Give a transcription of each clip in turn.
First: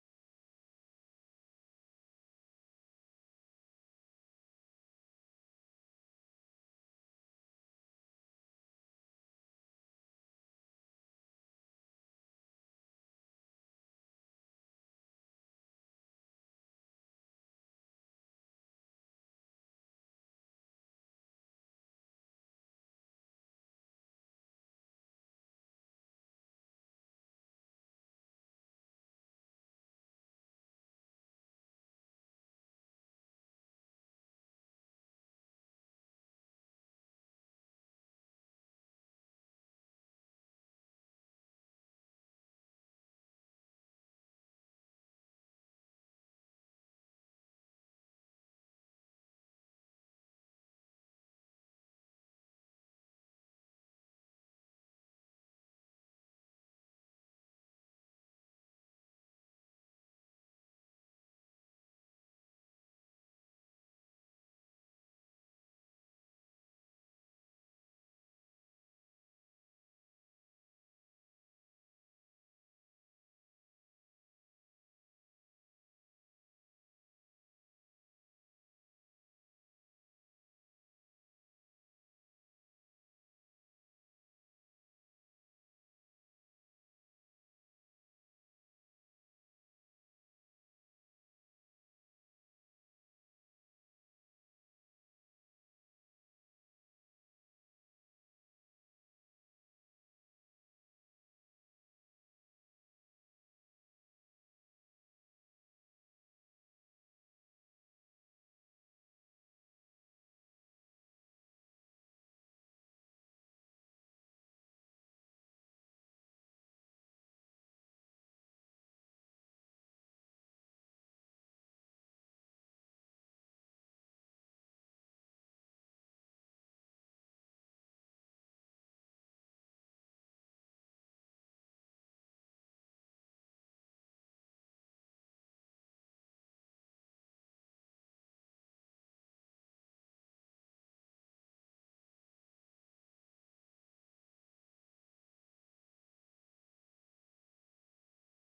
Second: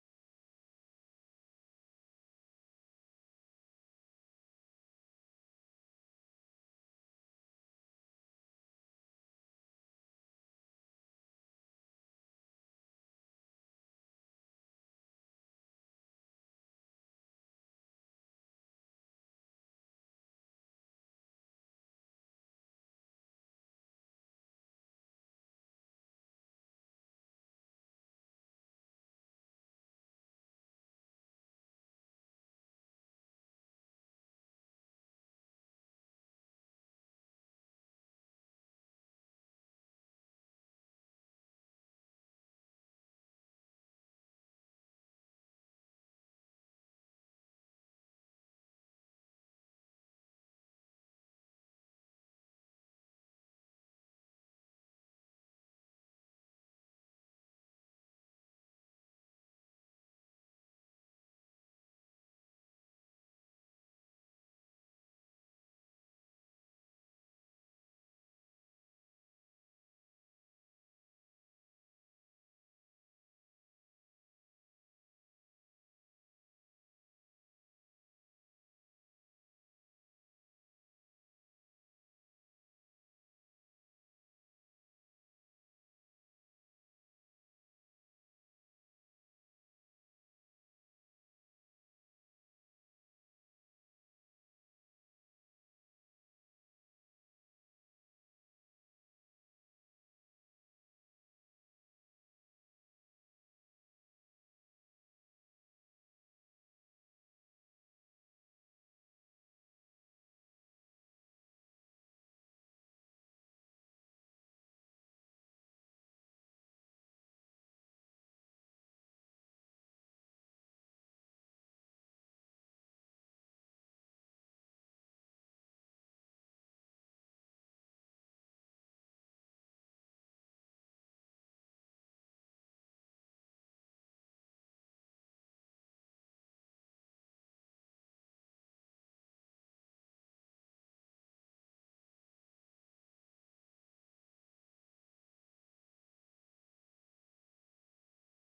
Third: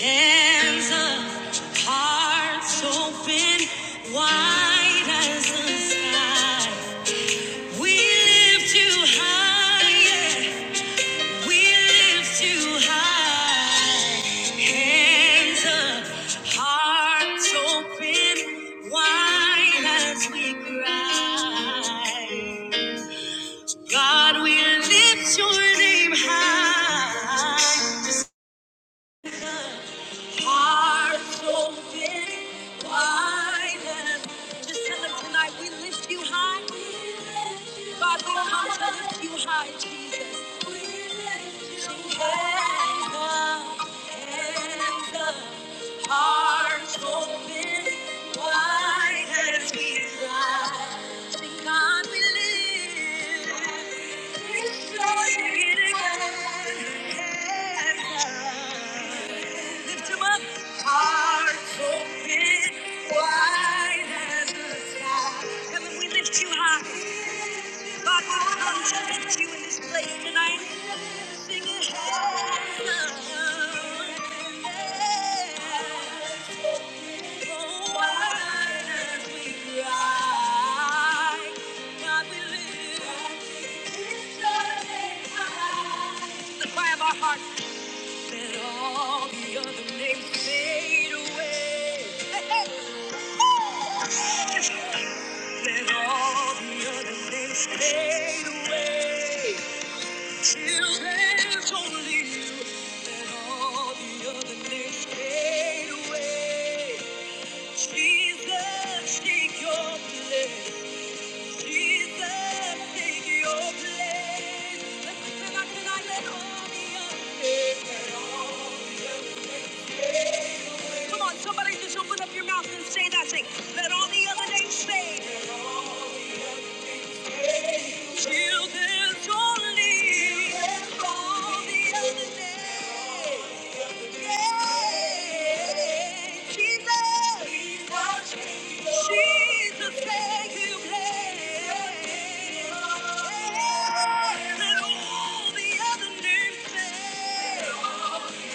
Hands up, hearts open, wide as the sky. We lift you higher, we lift you high. Hands up, hearts open, wide as we cry. God, we lift your name high. Hearts open wide. and Just tell them tonight we lift you high. God, we come to lift you high, Jesus. Sing Hands up, hands up. Hearts open wide as we rise. Sing, God, we lift. live. We hands up. Lift him up. Hearts open wide as the sky. Heaven, we lift you high. God, we come to lift you in this place tonight. Sing it. Heaven, so wide as we cry. God, we lift your name. high. the cry of our hearts. Let all the other names fade away. Let all the other things fade away till there's only you. Let all the other things fade away. Jesus, take your place. Jesus, take your place. Let, let, let, let all the other things, let all the other things. Come on, somebody just open up your mouth and say that thing. Let all the other names fade. Till there's only all the other names. Yeah. Jesus. Jesus, thank you, Lord. Let all the other names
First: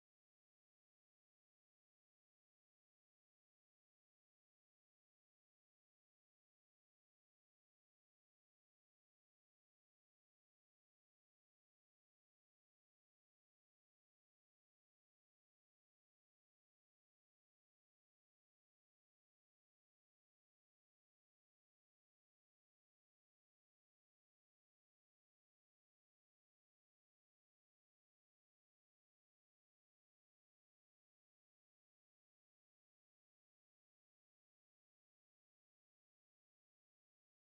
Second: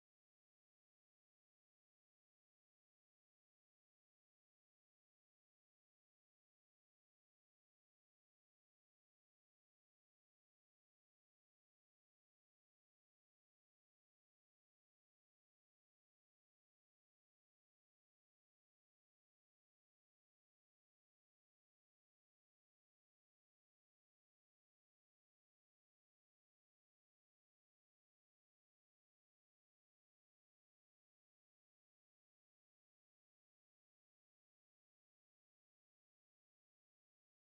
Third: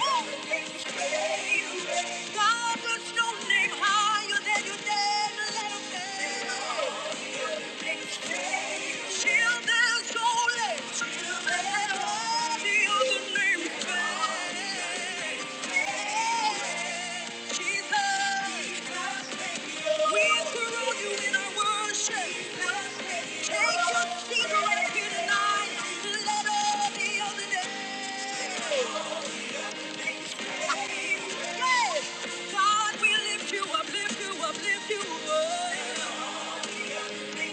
fade. God puts no name higher than your name. Let him name. Children's only. Let Jesus. We surround you in our worship. Take your seat right here tonight. Let all the other names. Hey, God, we lift you up, lift you up, lift you up all the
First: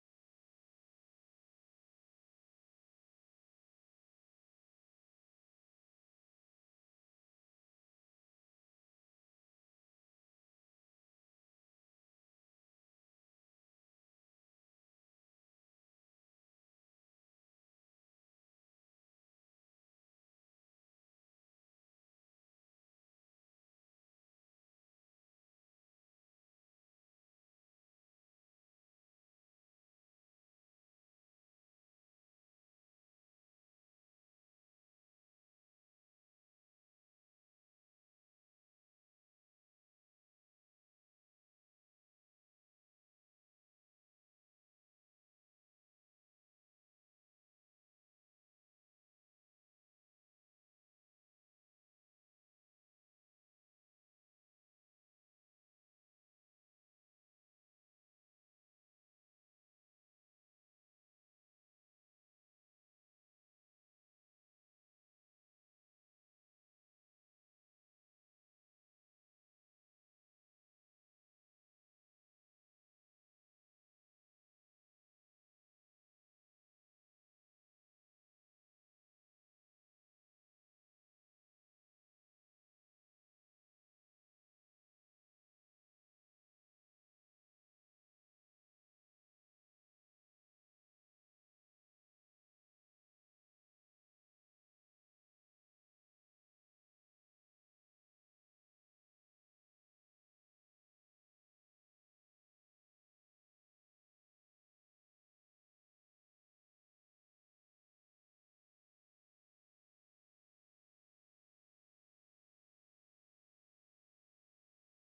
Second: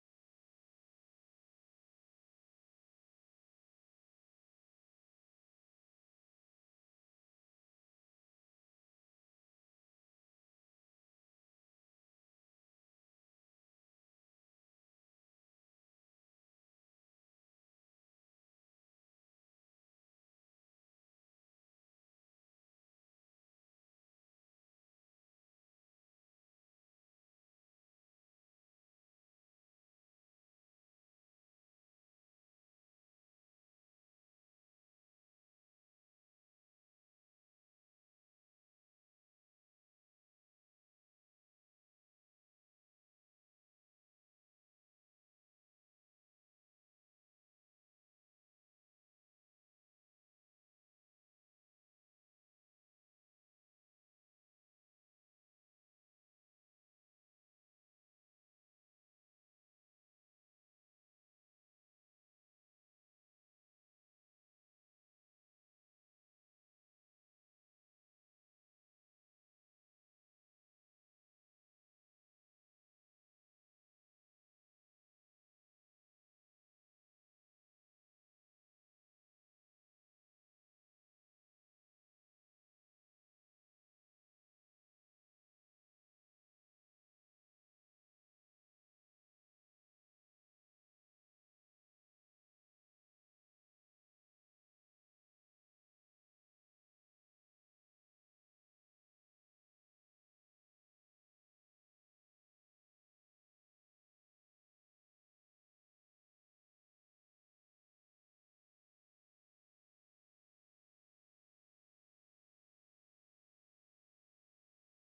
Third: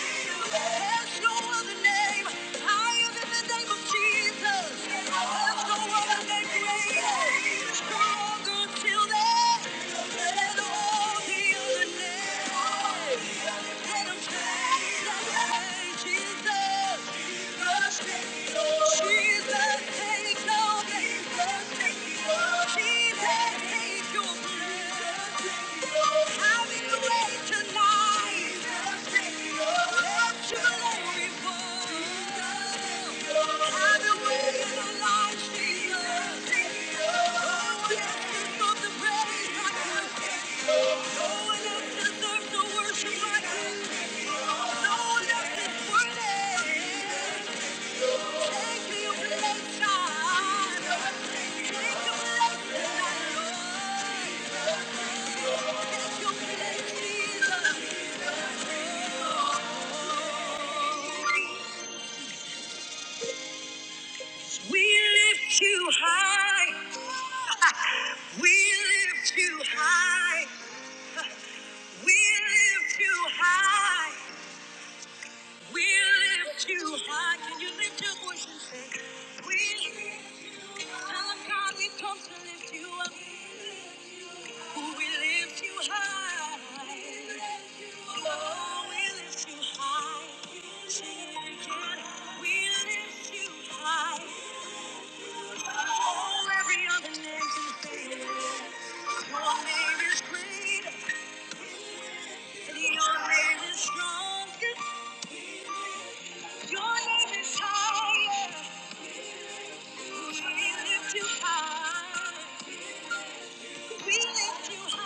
Thank you. There's no other name higher than the name of Jesus. There's no other name greater, stronger till then than all the other names. And I'm changed, Jesus. Jesus, take no Jesus, take Worship like you. No one else is worthy. We lift you high. We lift you high. We lift you high. We lift you high. Can you lift your voice and say, We lift you high. Tell 'em, God, we have come to lift you up. We lift you high. Oh, we lift you high. We lift you high. Oh, every other name can fail. Your name is great. your name is strong. Your name is higher. We lift you high. We lift you high.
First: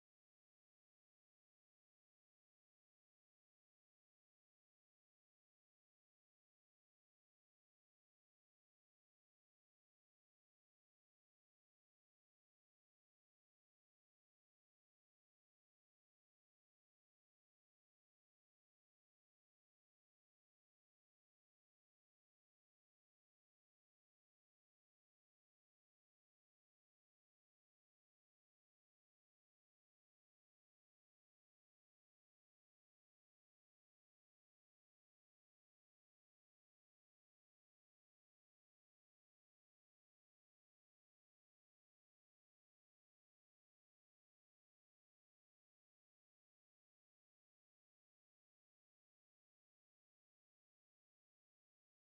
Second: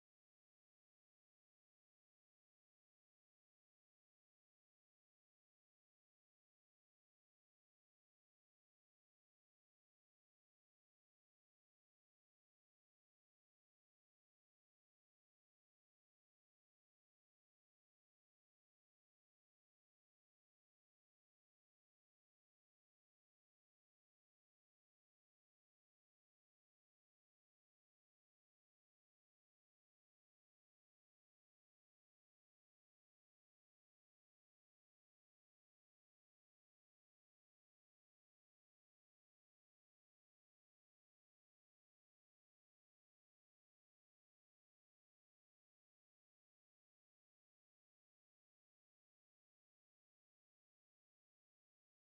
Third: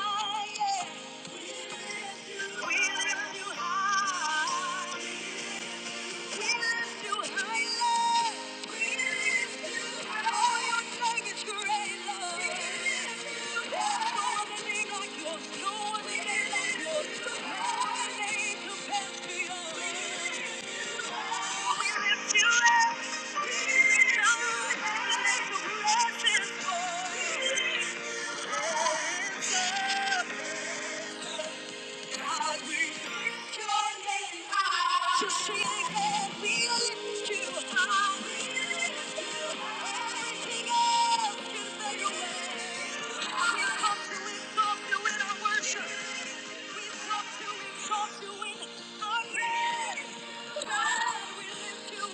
We lift you high. Thank you. God, we lift your name high. To see again, we lift you high. We lift you high. King of kings and queens. We come to exalt you in our worship. We come to exalt you in our praise. God, we lift you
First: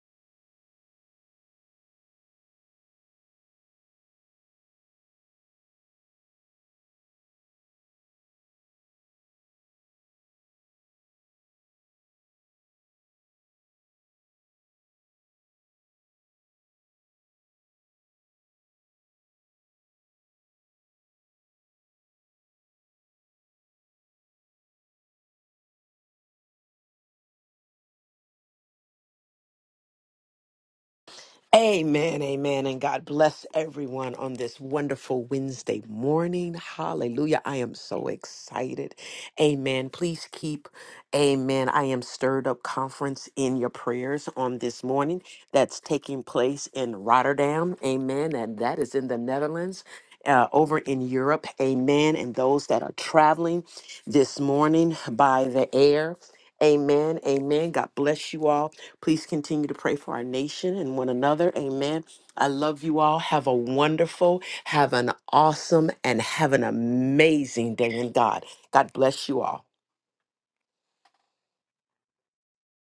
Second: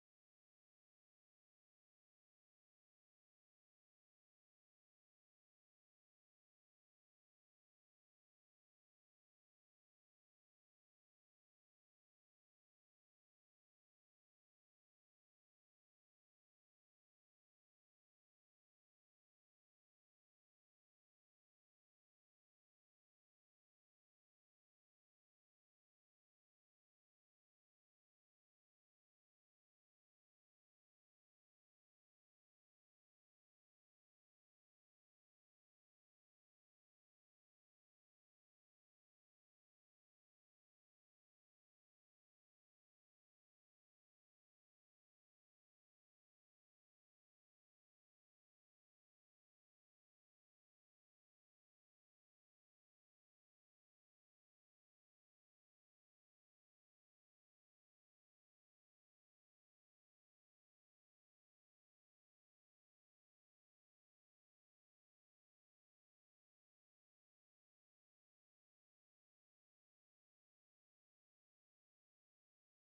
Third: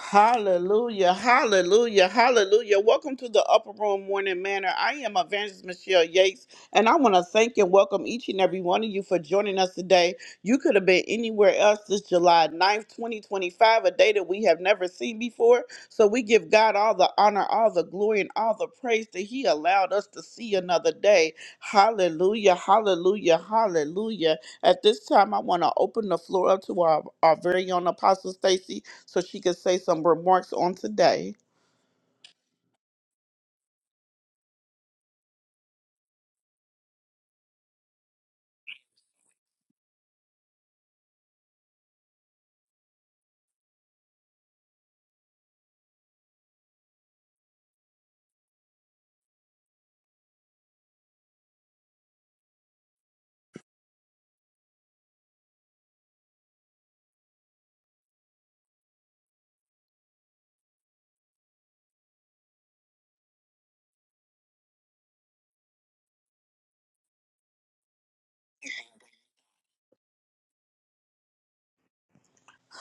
Hallelujah, hallelujah, hallelujah. Welcome to the Upper Room Morning Manor. I am Evangelist Michelle Yates, and I want to thank and welcome each and every one of you for joining us today. You could have been anywhere else this July ninth, 2025, a day that we have never seen before. So we give God all the honor, all the glory, and all the praise that He allowed us to see another day. Hallelujah, hallelujah, hallelujah. At this time, I want to open the floor up to our, our very own Apostle Stacy so she could say some remarks on today. Amen, amen, and God bless everyone on this wonderful Wednesday morning. Hallelujah. I am so excited. Amen. Please keep, amen. I am stirred up conference in your prayers on this morning that's taking place in Rotterdam. Amen. And that is in the Netherlands. Uh, over in Europe, amen. And those that are traveling this morning by the air, amen, amen. God bless you all. Please continue to pray for our nation and one another. Amen. I love you all. Have a wonderful, have an awesome, and have an amazing day in God. God bless you all.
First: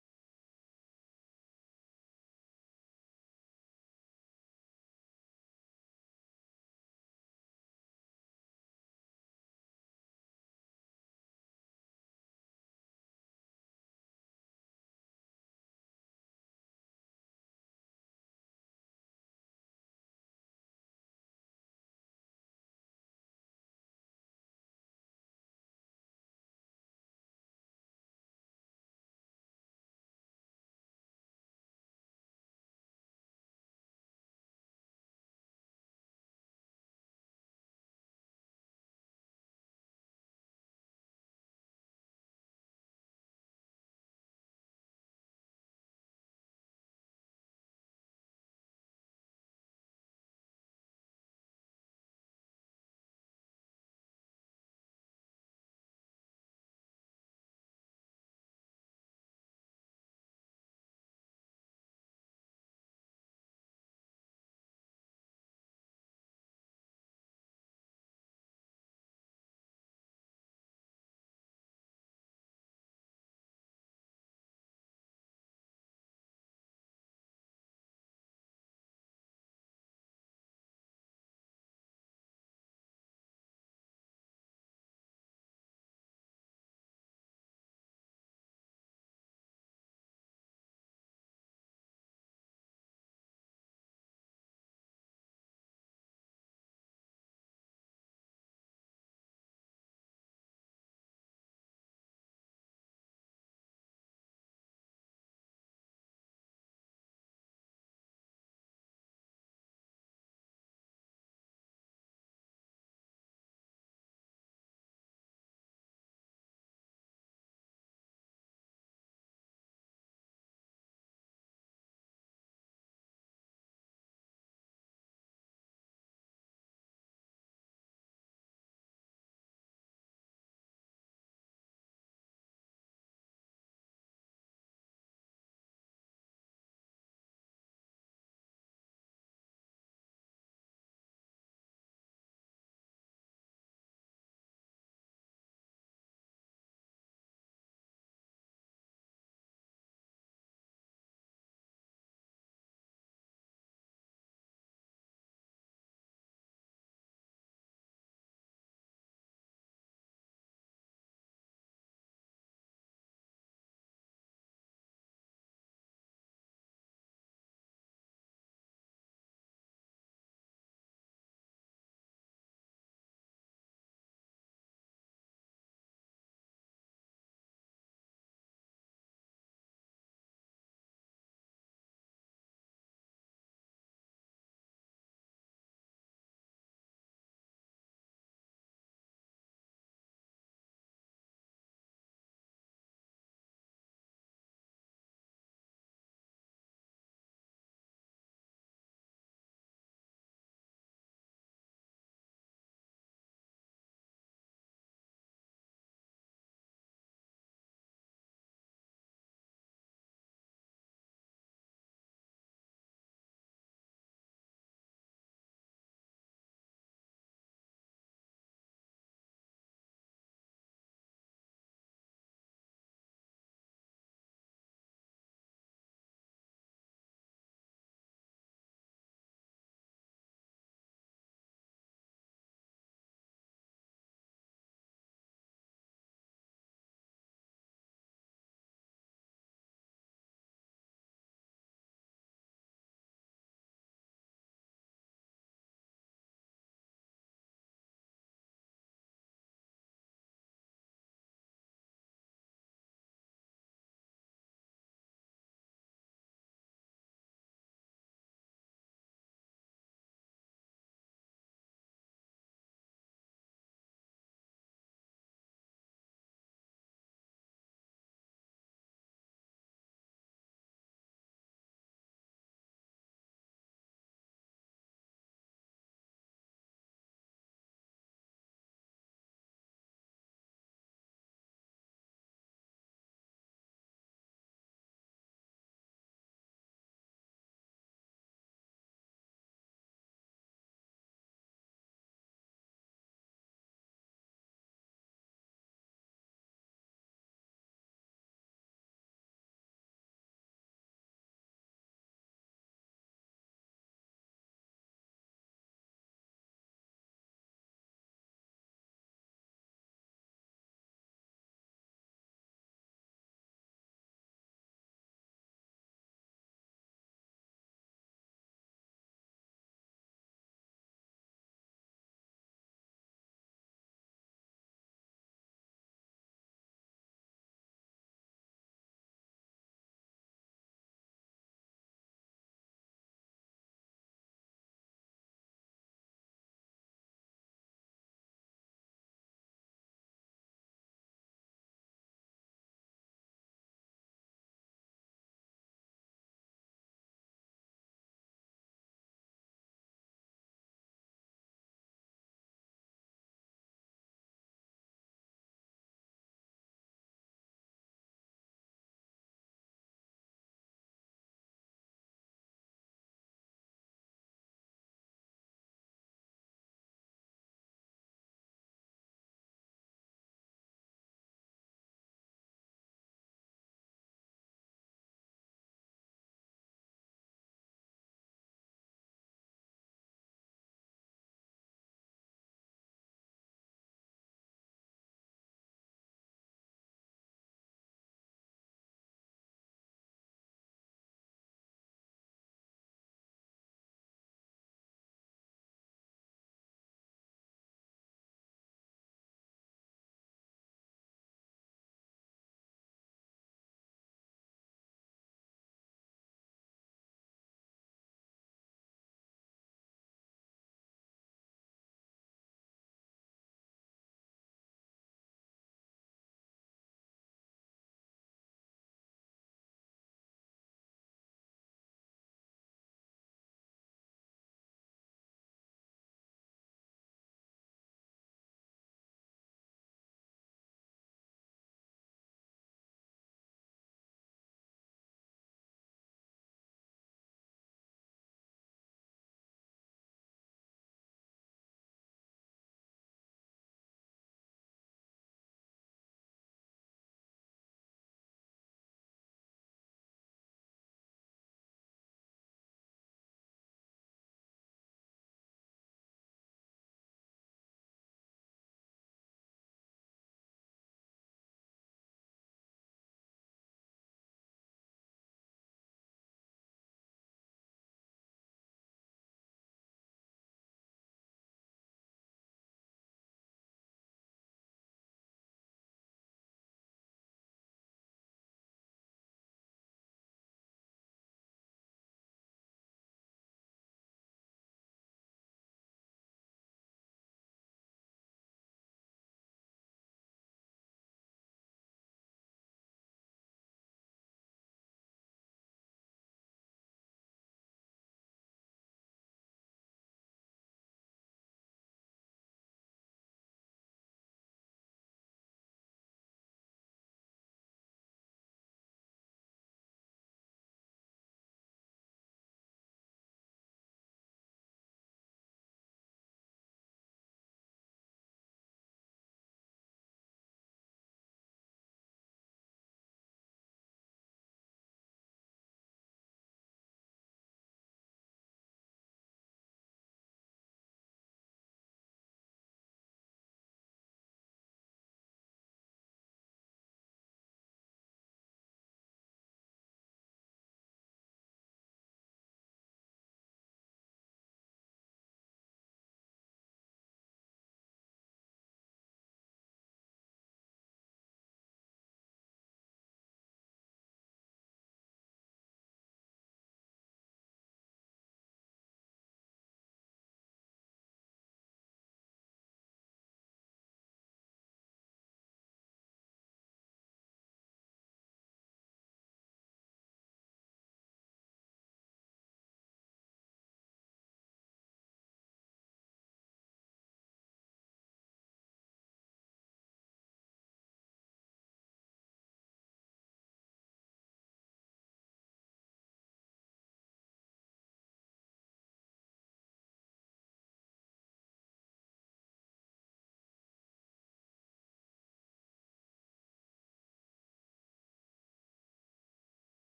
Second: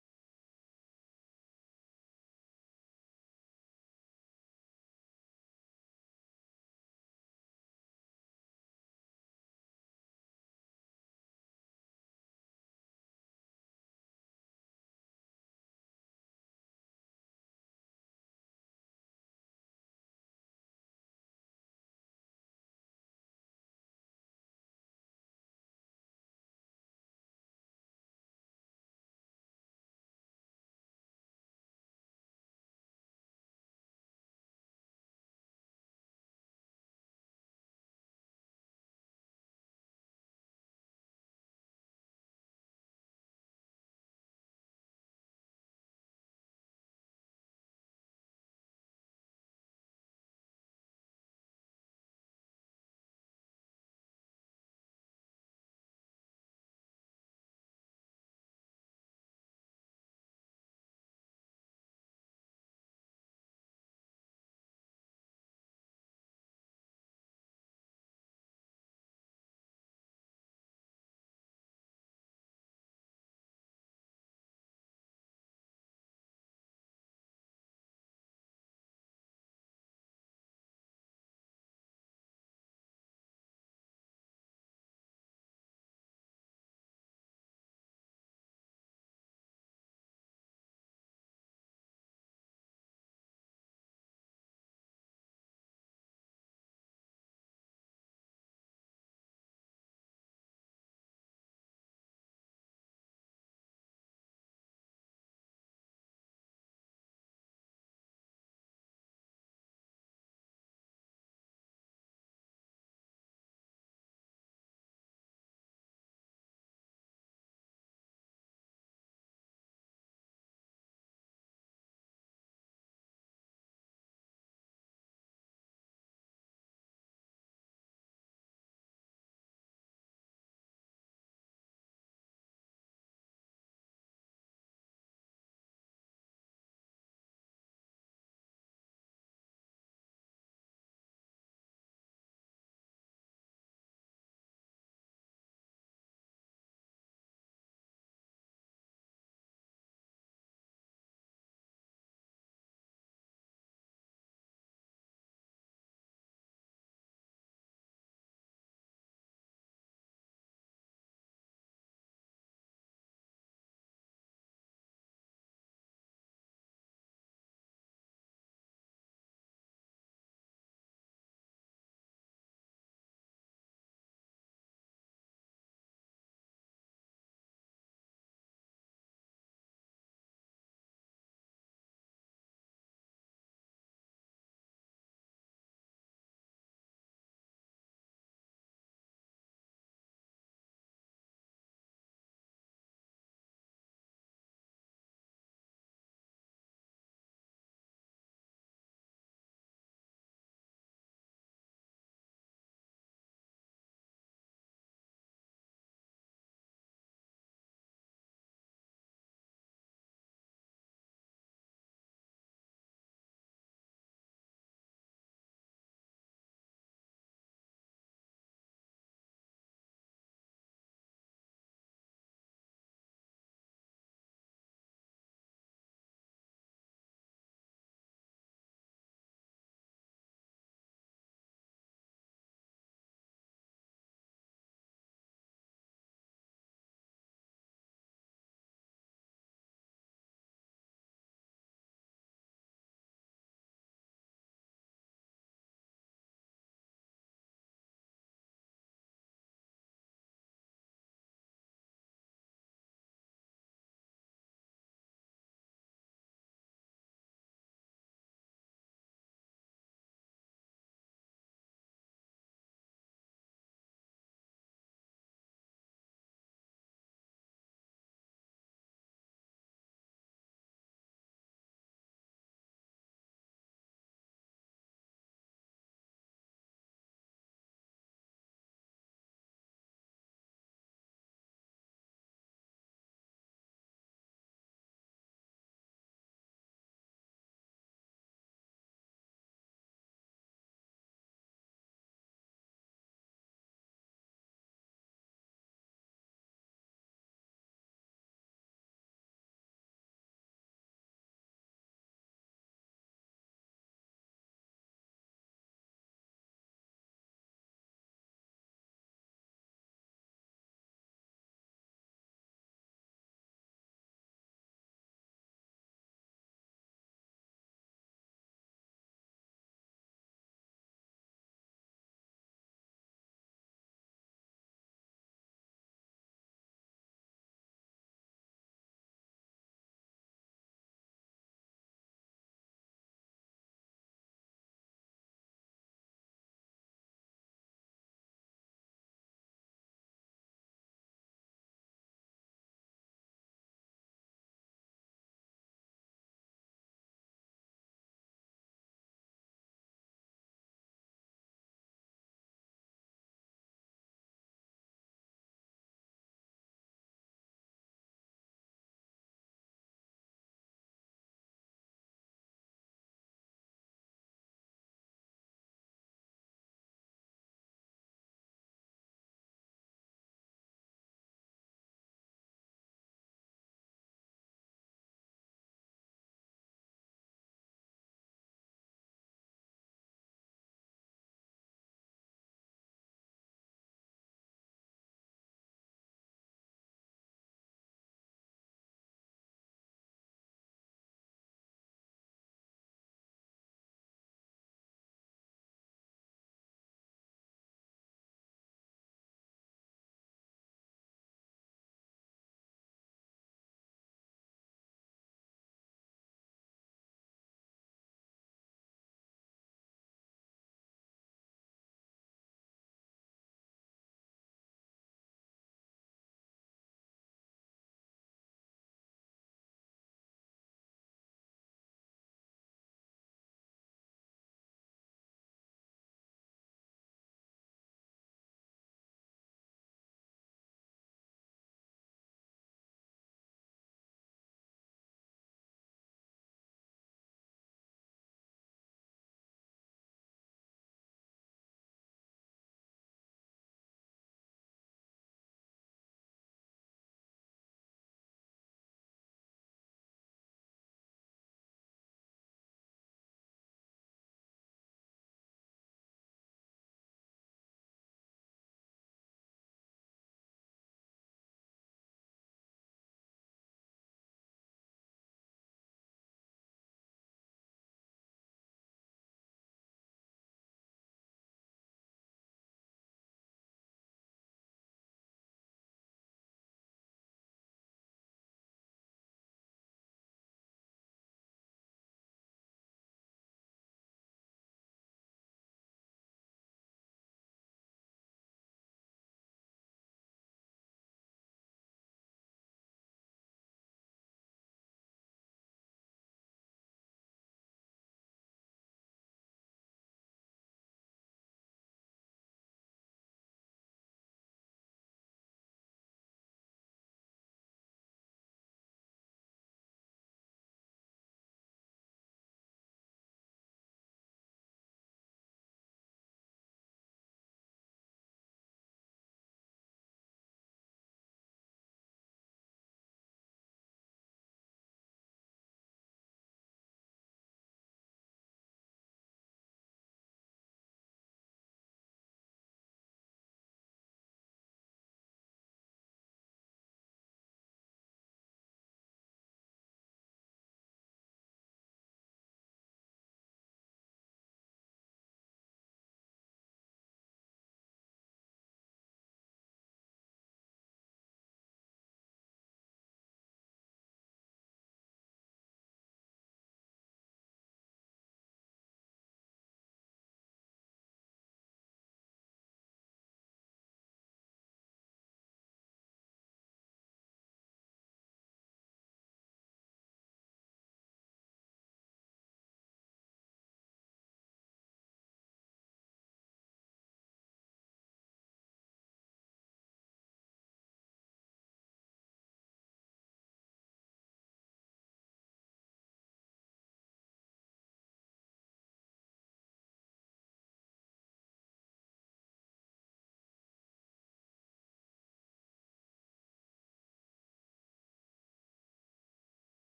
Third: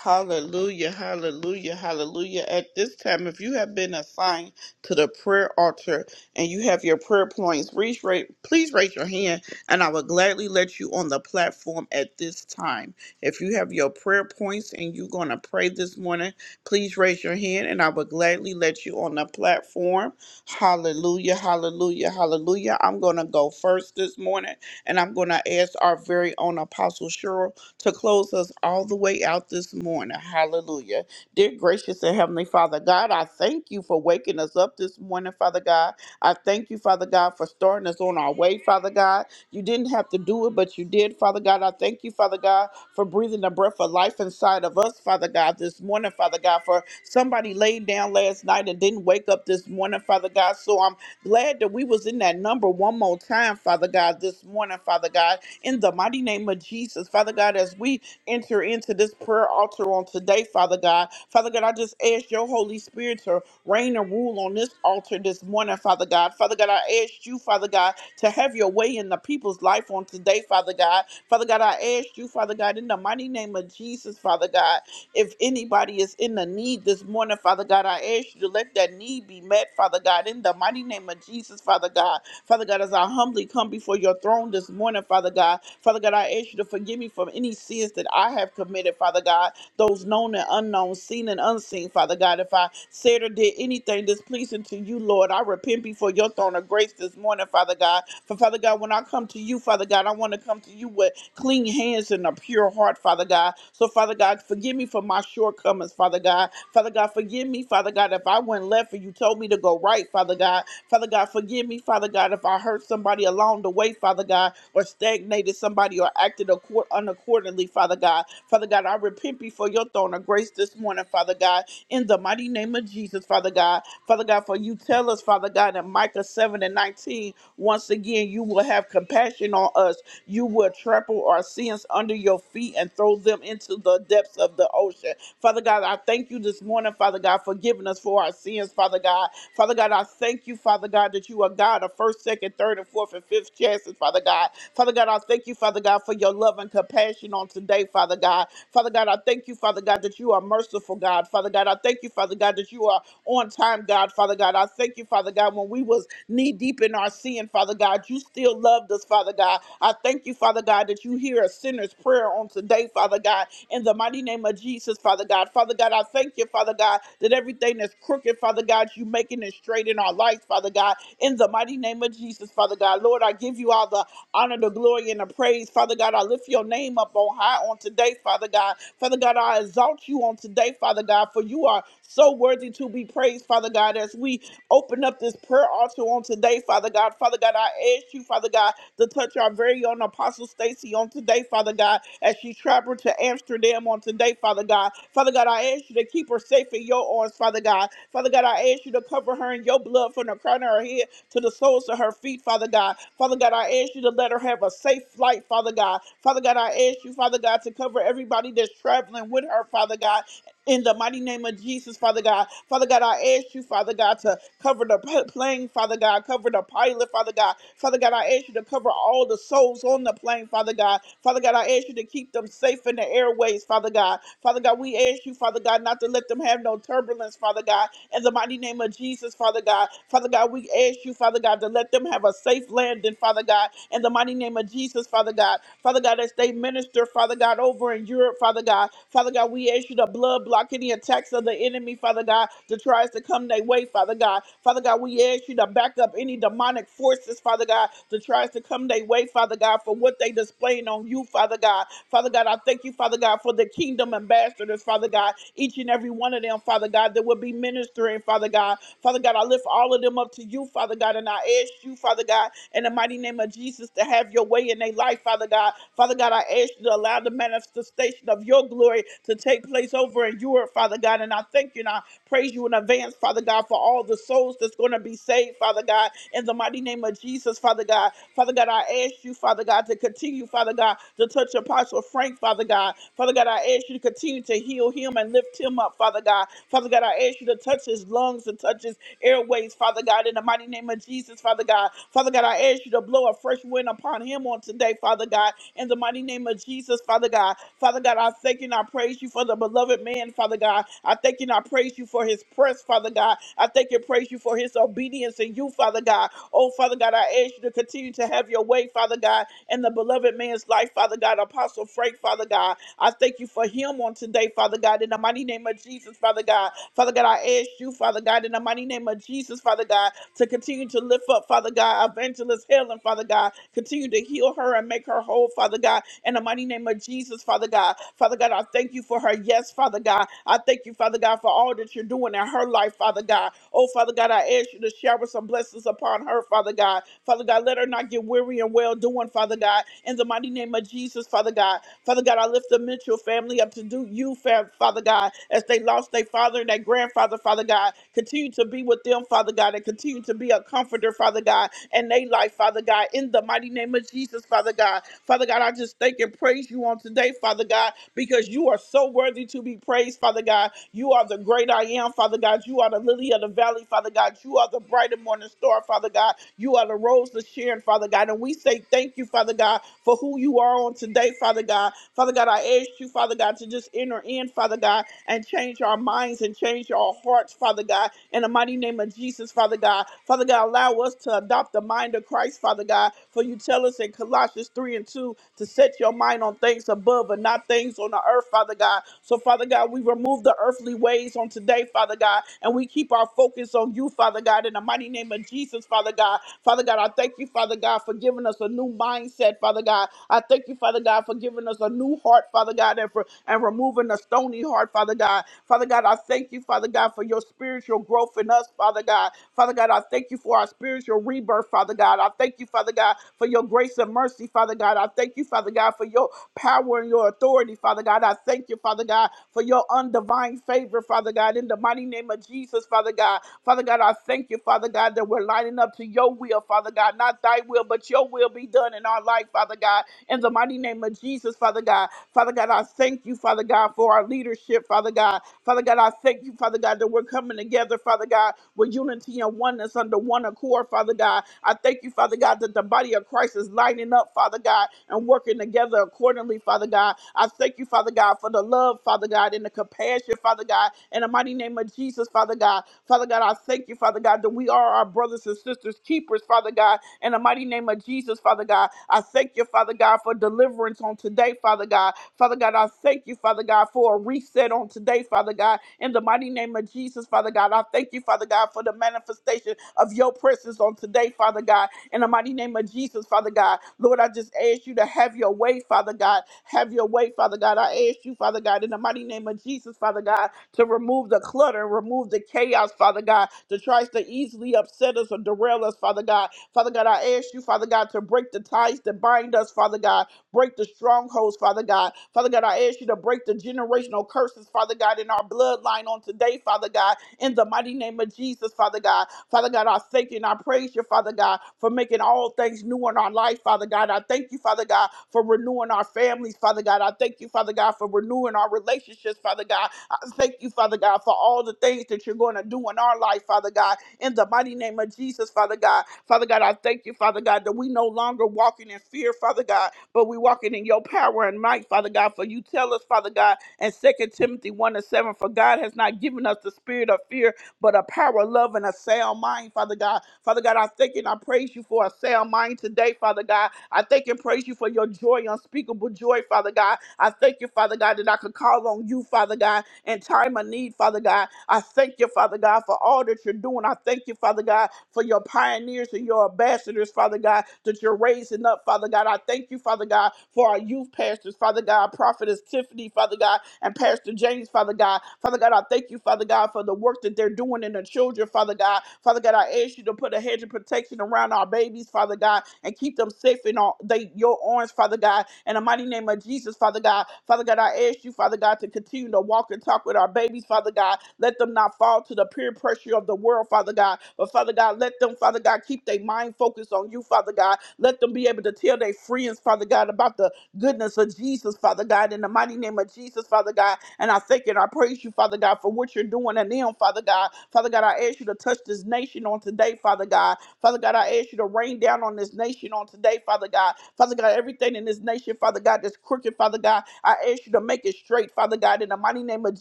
Hallelujah, hallelujah, hallelujah. At this time, if you have been assigned to the prayer altar and you have your prayer points, please raise, please raise your hand and I will gladly let you on the platform at this time. If you have your prayer points and you're going to pray this morning, please raise your hand and I will gladly let you on the platform. Hallelujah, hallelujah, hallelujah. I'm going to go first this morning and I'm going to ask our very own Apostle Cheryl to close us all the way out this morning. Hallelujah. Dear gracious and heavenly Father God, I thank you for waking us up this morning, Father God. I thank you, Father God, for starting us on our way, Father God. You didn't have to do it, but you did, Father God. I thank you, Father God, for breathing the breath of life inside of us, Father God, this morning, Father God, for somebody laid down last night and didn't wake up this morning, Father God. So I'm Glad that we was in that number one more time, Father God, this morning, Father God, in the mighty name of Jesus, Father God, as we enter into this prayer altar on today, Father God. Father God, I just ask your Holy Spirit to reign and rule on this altar this morning, Father God. Father God, I ask you, Father God, to have your way in the people's life on today, Father God. Father God, I ask you, Father God, in the mighty name of Jesus, Father God, if anybody is in the need this morning, Father God, I ask you to let that need be met, Father God, in the in the mighty name of Jesus, Father God. Father God, as I humbly come before your throne this morning, Father God, Father God, I ask you to forgive me from any sins that I have committed, Father God, those known and unknown, seen and unseen, Father God. If I said or did anything displeasing to you, Lord, I repent before your throne of grace this morning, Father God. For Father God, when I come to you, Father God, I want to come to you with clean hands and a pure heart, Father God. So, Father God, forgive me for my shortcomings, Father God. Father God, forgive me, Father God, if I went left and you told me to go go right, Father God. Father God, forgive me, Father God, if I hurt somebody along the way, Father God, or stagnated somebody or acted accord- unaccordingly, Father God. Father God, I repent before your throne of grace this morning, Father God, in the mighty name of Jesus, Father God. Father God, for you tell us, Father God, in Micah 7 and 19, once again, you will have compassion on us. You will trample our sins under your feet and throw them into the depths of the ocean. Father God, I thank you this morning, Father God, for giving us for our sins, Father God. Father God. Father God, I thank you, Father God, that you are God of first, second, third, and fourth, and fifth chances, Father God. Father God, I thank you, Father God, for your love and compassion on today, Father God. Father God, I thank you, Father God, that you are merciful, God. Father God, I thank you, Father God, that you are on time, God. Father God, I thank you, Father God, when we was knee deep in our sin, Father God, you still loved us, Father God. I thank you, Father God, that you hear a sinner's prayer on today, Father God, in the mighty name of Jesus, Father God. Father God, I thank you, Father God, that everything that's crooked crooked, Father God. You making it straight in our life, Father God. In the mighty name of Jesus, Father God. Lord, I give you all the honor, the glory, and the praise, Father God. I lift your name up on high on today, Father God. Father God, I exalt you on today, Father God, for you are so worthy to be praised, Father God, as we open up this prayer altar on today, Father God. Father God, I ask you, Father God, to touch our very own Apostle Stacy on today, Father God, as she traveled to Amsterdam on today, Father God. Father God, I ask you to keep her safe in your arms, Father. Father God. Father God, I ask you to cover her in your blood from the crown of her head to the soles of her feet, Father God. Father God, I ask you to let her have a safe flight, Father God. Father God, I ask you, Father God, to cover everybody that's traveling with her, Father God. In the mighty name of Jesus, Father God. Father God, I ask you, Father God, to cover the p- plane, Father God. Cover the pilot, Father God. Father God, I ask you to cover all the souls on the plane, Father God. Father God, I ask you to keep them safe in the airways, Father God. Father God, we ask you, Father God, not to let them have no turbulence, Father God, in the mighty name of Jesus, Father God. Father God, we ask you, Father God, to let them have a safe landing, Father God, in the mighty name of Jesus, Father God. Father God, as they minister, Father God, over in Europe, Father God. Father God, we ask you to blood block any attacks of the enemy, Father God, that tries to come their way, Father God. Father God, we ask you to back up any demonic forces, Father God, that tries to come their way, Father God, for what they displaying on you, Father God. Father God, I thank you, Father God, for the kingdom ambassadors, Father God, each and every every one of them, Father God, that will be ministering, Father God. Father God, I lift all of them up to you, Father God, and I ask you, Father God, in the mighty name of Jesus, to have your way in their life, Father God. Father God, I ask you to allow the manifestation of your glory to take place over in Europe, Father God. And I thank you and I praise you in advance, Father God, for all the souls that's going to be saved, Father God, in the mighty name of Jesus, Father God. Father God, I ask you, Father God, to continue, Father God, to touch Apostle Frank, Father God. Father God, I ask you to continue to heal him and lift lift him up, Father God. Father God, I ask you to touch his lungs and touch his airways, Father God, in the mighty name of Jesus, Father God. Father God, I ask you to blow a fresh wind upon him on today, Father God, in the mighty name of Jesus, Father God. Father God, I thank you and I praise you for the beloved man, Father God. I thank you and I praise you for his press, Father God. I thank you and praise you for his obedience in you, Father God. Oh, Father God, I ask you to continue to have your way, Father God, in the beloved man's life, Father God. Apostle Frank, Father God. I thank you for him on today, Father. Father God, in the mighty name of Jesus, Father God. Father God, I ask you, Father God, in the mighty name of Jesus, Father God, to continue to lift up, Father God, Evangelist Helen, Father God. Continue to heal her and make her whole, Father God, in the mighty name of Jesus, Father God. Father God, I thank you for her yes, Father God. I thank you, Father God, for all that you're doing in her life, Father God. Oh, Father God, I ask you to shower some blessings upon her, Father God. Father God, let her not get weary and well doing, Father God, in the mighty name of Jesus, Father God. Father God, I lift the Mitchell family up to do you, fa- Father God, as they lost their father and their grandfather, Father God. Continue to be with them, Father God, and continue to be a comforter, Father God, and they life, Father God, in the mighty name of Jesus, Father God. Father God, I just thank and praise you on today, Father God, because you are so worthy to be praised, Father God. You are the great I am, Father God. You are the lily of the valley, Father God. You are the bright and morning star, Father God. You are the rose of Sharon, Father God. And we say thank you, Father God, for who you are on today, Father God. Father God, I ask you, Father. Father God, to just enter in, Father God, and change our minds and change our hearts, Father God, in the mighty name of Jesus, Father God. Father God, allow us to adopt the mind of Christ, Father God, for you tell us in Colossians 3 and 2 to set your mind on things above and not things on the earth, Father God. So, Father God, we remove the earthly ways on today, Father God, and we keep our focus on you, Father God, in the mighty name of Jesus, Father God. Father God, I thank you, Father God, for giving us a new mindset, Father God. I thank you, Father God, for giving us a new heart, heart, Father God, and for and removing the stony heart, Father God. Father God, I thank you, Father God, for your spiritual growth in us, Father God. Father God, I thank you for our spiritual rebirth, Father God. I thank you, Father God, for your grace and mercy, Father God. I thank you, Father God, for your power and your authority, Father God. I thank you, Father God, for your undivine favor, Father God, in the mighty name of Jesus, Father God. Father God, I thank you, Father God, that we're lining up to your will, Father God, not thy will, but your will be done in our life, Father God. In the mighty name of Jesus, Father. Father God. Father God, I thank you, Father God, for our leadership, Father God. Father God, I thank you, Father God, that we're coming together, Father God, with unity and oneness under one accord, Father God. I thank you, Father God, that the body of Christ is lining up, Father God, and working together accordingly, Father God. I thank you, Father God, for the love, Father God, and the compassion, Father God, in the mighty name of Jesus, Father God. Father God, I thank you, Father God, that we are our brothers and sisters, keepers, Father God, in the mighty name of Jesus, Father God. I thank you, Father God, for deliverance words on today, Father God. Father God, I thank you, Father God, for a reset on today, Father God. In the mighty name of Jesus, Father God, I thank you, Father God, for the manifestation of your presence on today, Father God. In the mighty name of Jesus, Father God. Lord, I just ask you to have your way, Father God. Have your way, Father God. I ask you, Father God, in the mighty name of Jesus, Father God, to remove the clutter, remove the chaos, Father God, that tries to easily upset us or derail us, Father God. Father God, I ask you, Father God, to break the ties that bind us, Father God. Break the strongholds, Father God. Father God, I ask you to break the generational curses, Father God, in our bloodline on today, Father God, in the mighty name of Jesus, Father God. Father God, I thank you and I praise you, Father God, for making all things new in our life, Father God. I thank you, Father God, for renewing our families, Father God. I thank you, Father God, for renewing our relationships, Father God. I thank you, Father God, for all the things that you're going to do in our life, Father God, in the mighty name of Jesus, Father God. Father God, I thank you, Father God, that we no longer walking in walking in fear, Father God, but we walking in your power and might, Father God. For you tell us, Father God, and Second Timothy 1 and 7, for God has not given us the spirit of fear, but a power love and a sound mind, Father God. Father God, I thank and I praise you for a sound mind today, Father God. I thank and praise you for your joy, unspeakable joy, Father God. I thank you, Father God, that I could call on you, Father God, in time of need, Father God. I thank you, Father God, for all that you're doing. I thank you, Father God, for your pioneers and your ambassadors, Father God. Father God, that you're raising up, Father God. I thank you, Father God, for our youth pastors, Father God, Prophetess Tiffany, Father God, and Pastor James, Father God. Father God, I thank you, Father God, for the work that they're doing in the children, Father God. Father God, I ask you to put a hedge of protection around our babies, Father God, and keep them safe in all they, your arms, Father God. In the mighty name of Jesus, Father God. Father God, I ask you, Father God, to continue to walk and talk with our babies, Father God. Let them not fall to the peer pressure of the world, Father God. But Father God, let them, Father God, God. Keep their mind focused on you, Father God. Let them be able to tell their friends, Father God, about the goodness of Jesus, Father God, in the mighty name of Jesus, Father God. And I thank you and I praise you, Father God, for what you're doing in them, Father God. Father God, I ask you to touch this nation on today, Father God. Father God, I ask you to rain down on this nation on today, Father God. Father God, everything in this nation, Father God, that's crooked, Father God, I ask you to make it straight, Father God, in the mighty name of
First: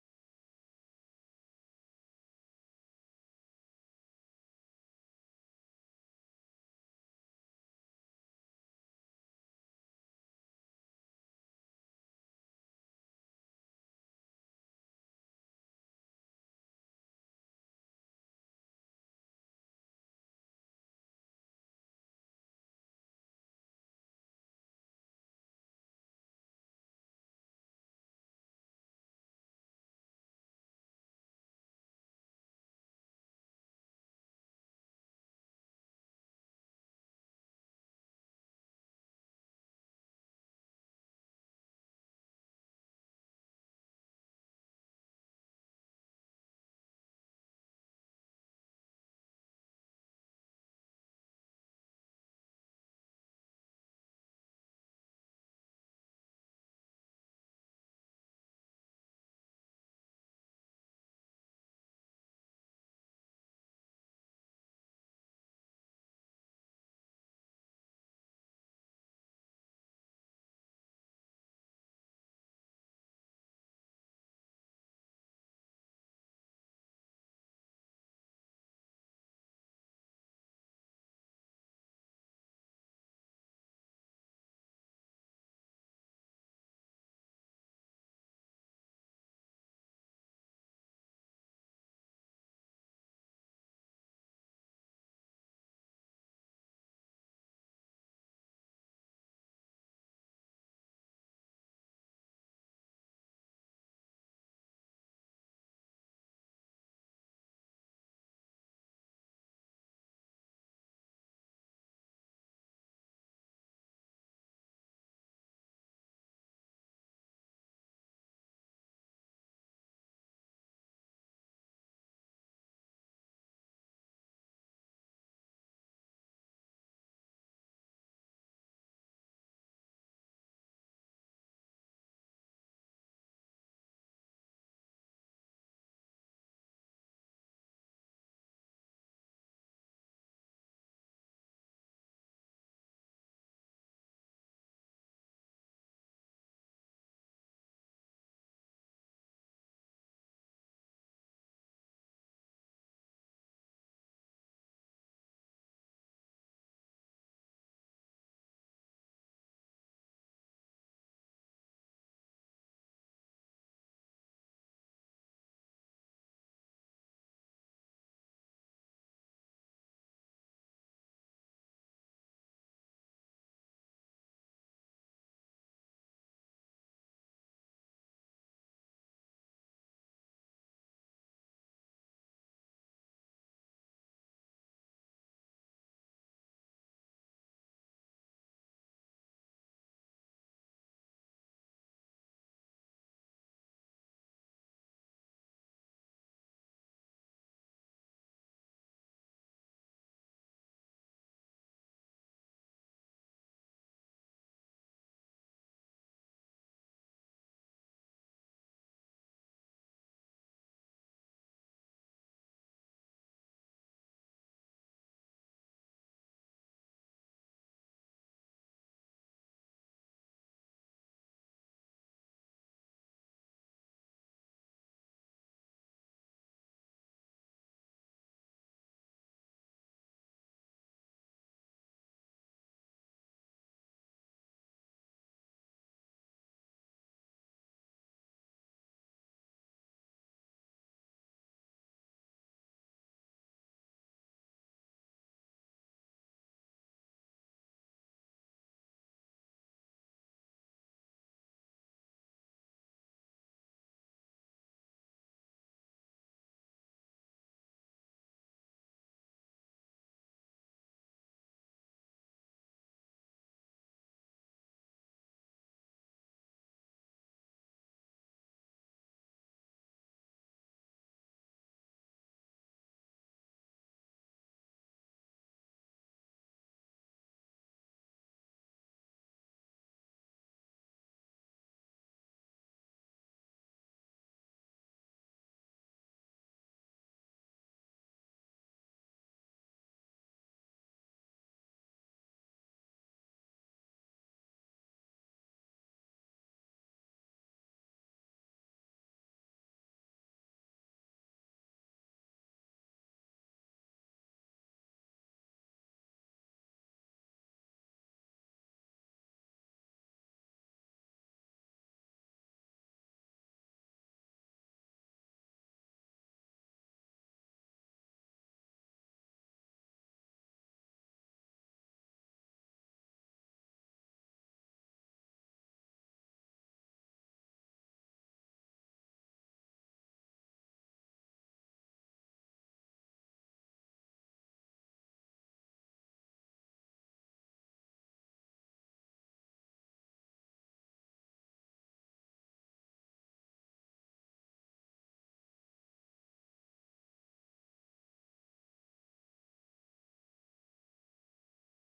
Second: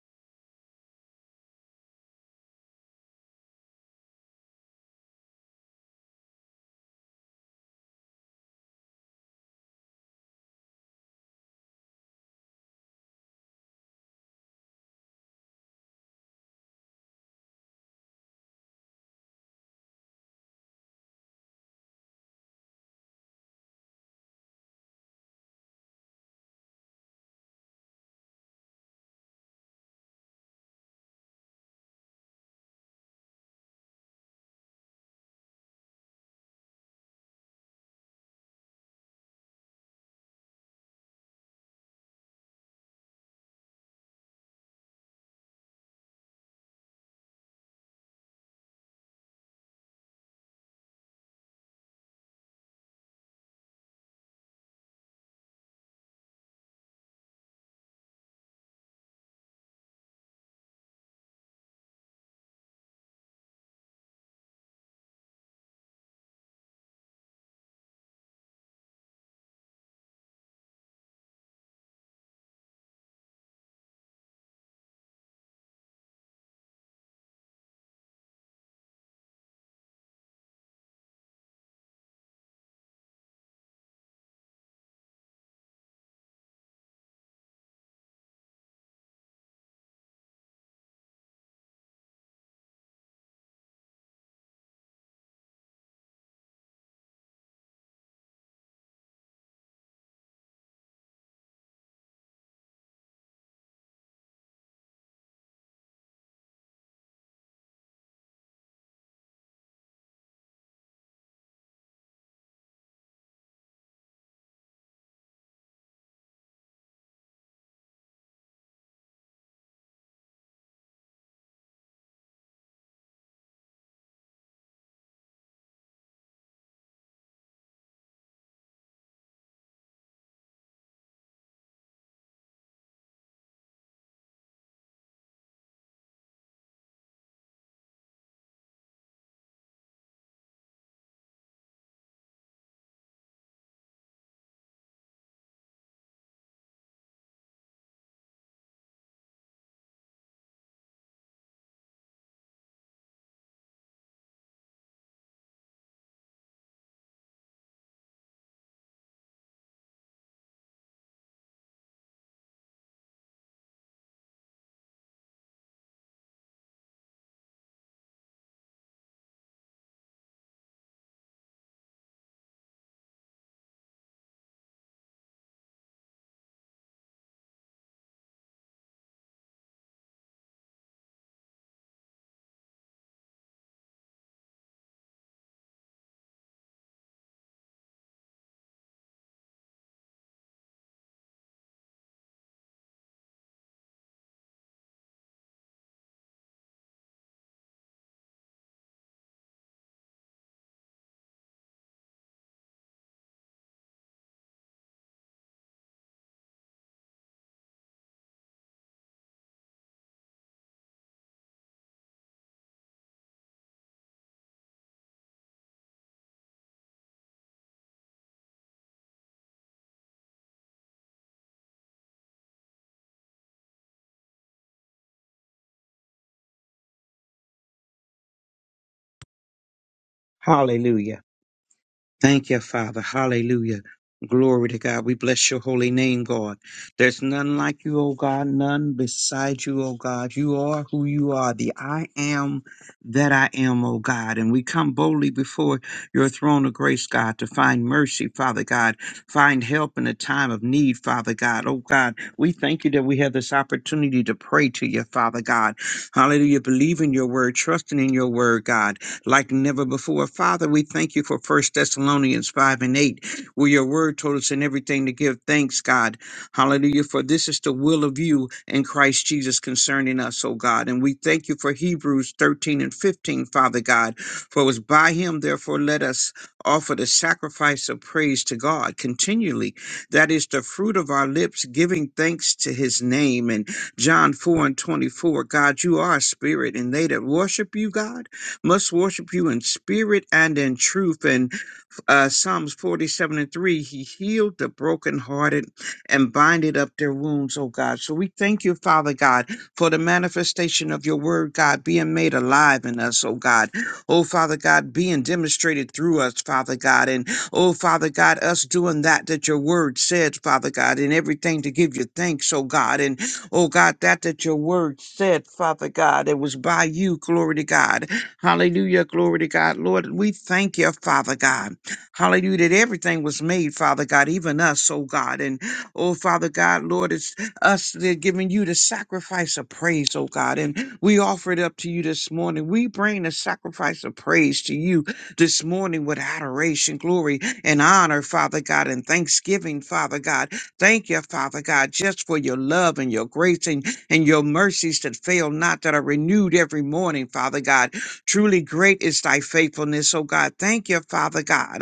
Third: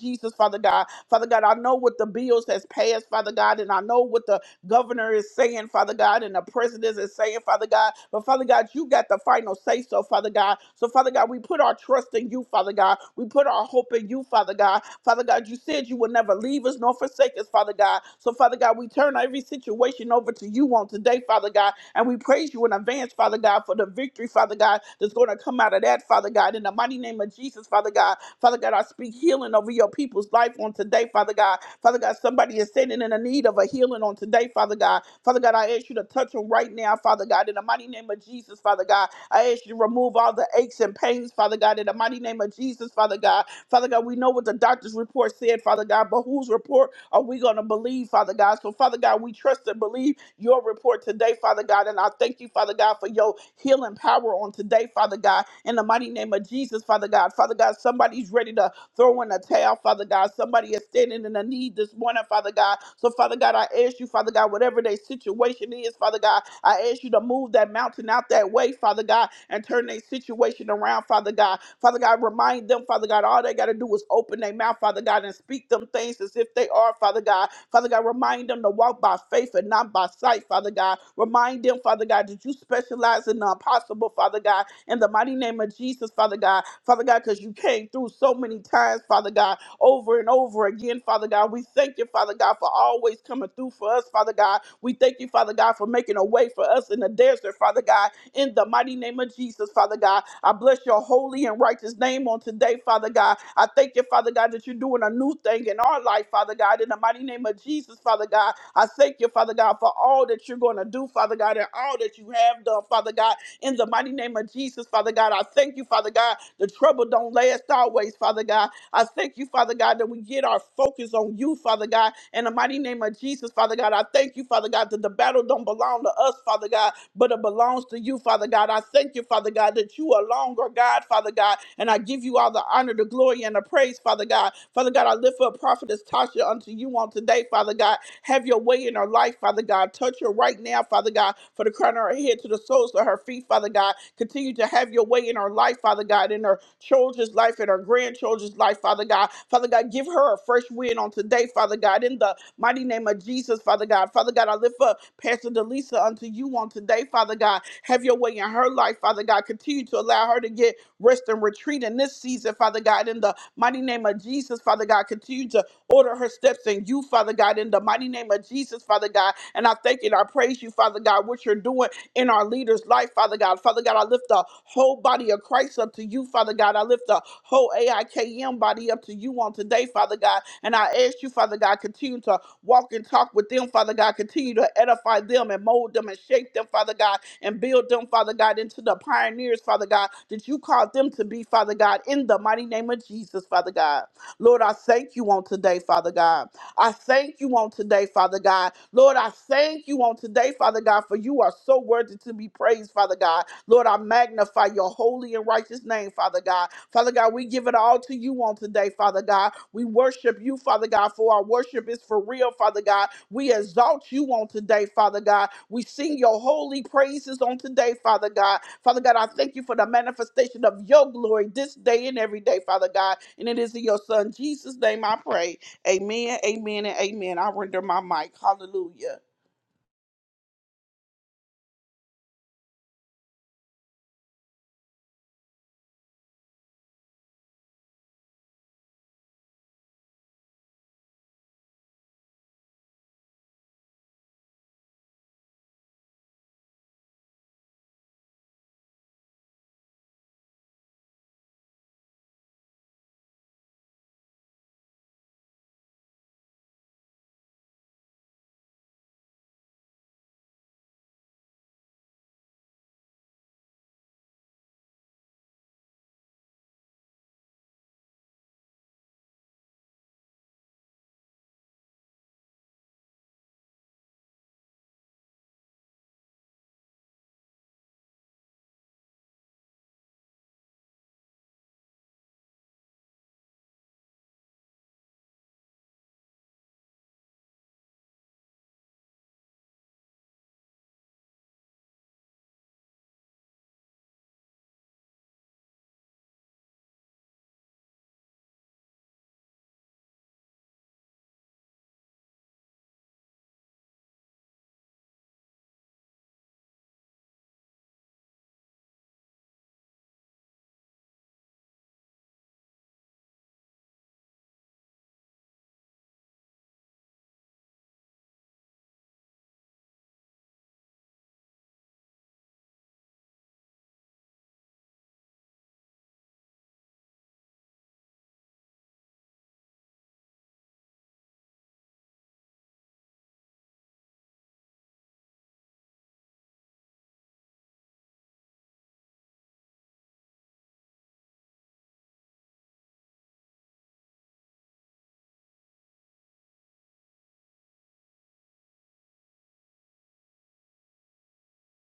Jesus, Father God. Father God, I know what the bills has passed, Father God, and I know what the governor is saying, Father God, and the president is saying, Father God. But Father God, you got the final say so, Father God. So, Father God, we put our trust in you, Father God. We put our hope in you, Father God. Father God, you said you would never leave us nor forsake us, Father God. So, Father God, we turn every situation over to you on today, Father God. And we praise you in advance, Father God, for the victory, Father God, that's going to come out of that, Father God. In the mighty name of Jesus, Father God. Father God, I speak healing over your people's life on today, Father God. Father God, somebody Somebody is standing in the need of a healing on today, Father God. Father God, I ask you to touch them right now, Father God, in the mighty name of Jesus, Father God. I ask you to remove all the aches and pains, Father God, in the mighty name of Jesus, Father God. Father God, we know what the doctor's report said, Father God, but whose report are we going to believe, Father God? So, Father God, we trust and believe your report today, Father God, and I thank you, Father God, for your healing power on today, Father God, in the mighty name of Jesus, Father God. Father God, somebody's ready to throw in a towel, Father God. God. Somebody is standing in a need this morning, Father God. So, Father God, I ask you, Father God, whatever their situation is, Father God, I ask you to move that mountain out that way, Father God, and turn their situation around, Father God. Father God, remind them, Father God, all they got to do is open their mouth, Father God, and speak them things as if they are, Father God. Father God, remind them to walk by faith and not by sight, Father God. Remind them, Father God, that you specialize in the impossible, Father God, in the mighty name of Jesus, Father God. Father God, because you came through so so many times, Father God, over and over again, Father God. We thank you, Father God, for always coming through for us, Father God. We thank you, Father God, for making a way for us in the desert, Father God, in the mighty name of Jesus, Father God. I bless your holy and righteous name on today, Father God. I thank you, Father God, that you're doing a new thing in our life, Father God, in the mighty name of Jesus, Father God. I thank you, Father God, for all that you're going to do, Father God, and all that you have done, Father God, in the mighty name of Jesus, Father God. I thank you, Father God. God. The trouble don't last always, Father God. I thank you, Father God, that we get our focus on you, Father God. In the mighty name of Jesus, Father God, I thank you, Father God, that the battle don't belong to us, Father God, but it belongs to you, Father God. I thank you, Father God, that you alone are God, Father God, and I give you all the honor, the glory, and the praise, Father God. Father God, I lift up Prophetess Tasha unto you on today, Father God. Have your way in her life, Father God. Touch her right now, Father God, for the crown of her head to the soles of her feet, Father God. Continue to have your way in her life, Father God, in her children's life, in her grandchildren's life, Father God. Father God, give her a fresh wind on today, Father God, in the mighty name of Jesus, Father God. Father God, I lift up Pastor Delisa unto you on today, Father God. Have your way in her life, Father God. Continue to allow her to get rest and retreat in this season, Father God, in the mighty name of Jesus, Father God. Continue to order her steps in you, Father God, in the mighty name of Jesus, Father God. And I thank you and I praise you, Father God, what you're doing in our leader's life, Father God. Father God, I lift the whole body of Christ up to you, Father God. I lift the whole AIKM body up to you on today, Father God. And I ask you, Father God, continue to walk and talk with them, Father God. Continue to edify them and mold them and shape them, Father God, and build them, Father God, into the pioneers, Father God, that you called them to be, Father God, in the mighty name of Jesus, Father God. Lord, I thank you on today, Father God. I thank you on today, Father God. Lord, I thank you on today, Father God, for you are so worthy to be praised, Father God. Lord, I magnify your holy and righteous name, Father God. Father God, we give it all to you on today, Father God. We worship you, Father God, for our worship is for real, Father God. We exalt you on today, Father God. We sing your holy praises on today, Father God. Father God, I thank you for the manifestation of your glory this day and every day, Father God. And it is in your Son, Jesus' name, I pray. Amen, amen, and amen. I render my mic. Hallelujah. Hallelujah. Thank you, Father. Hallelujah. Glory to God. We bless your holy name, God. There's none like you, O God, none beside you, O God. You are who you are, the I am that I am, O God. And we come boldly before your throne of grace, God, to find mercy, Father God, find help in a time of need, Father God. Oh God, we thank you that we have this opportunity to pray to you, Father God. Hallelujah. Believe in your word, trusting in your word, God like never before. Father, we thank you for First Thessalonians 5 and 8, where your word told us in everything to give thanks, God. Hallelujah. For this is the will of you in Christ Jesus concerning us, O God. And we thank you for Hebrews 13 and 15, Father God. For it was by him, therefore, let us offer the sacrifice of praise to God continually. That is the fruit of our lips, giving thanks to his name. And John 4 and 24, God, you are a spirit, and they that worship you, God must worship you in spirit and in truth. And uh, Psalms 47 and 3, He healed the brokenhearted and binded up their wounds, oh God. So we thank you, Father God, for the manifestation of your word, God, being made alive in us, oh God. Oh, Father God, being demonstrated through us, Father God. And oh, Father God, us doing that that your word said, Father God, and everything to give you thanks, oh God. And oh, God, that that your word said, Father God, it was by you, glory to God. Hallelujah, glory to God. Lord, we thank you, Father God. Hallelujah, that everything was made, Father God, even us, oh God. And oh, Father God, Lord, it's us that are giving you the sacrifice of praise, oh God. And we offer it up to you this morning. We bring the sacrifice of praise to you this morning with adoration, glory, and honor, Father God, and thanksgiving, Father God. Thank you, Father God, just for your love and your grace and, and your mercies that fail not, that are renewed every morning, Father God. Truly great is thy faithfulness, oh God. Thank you, Father God.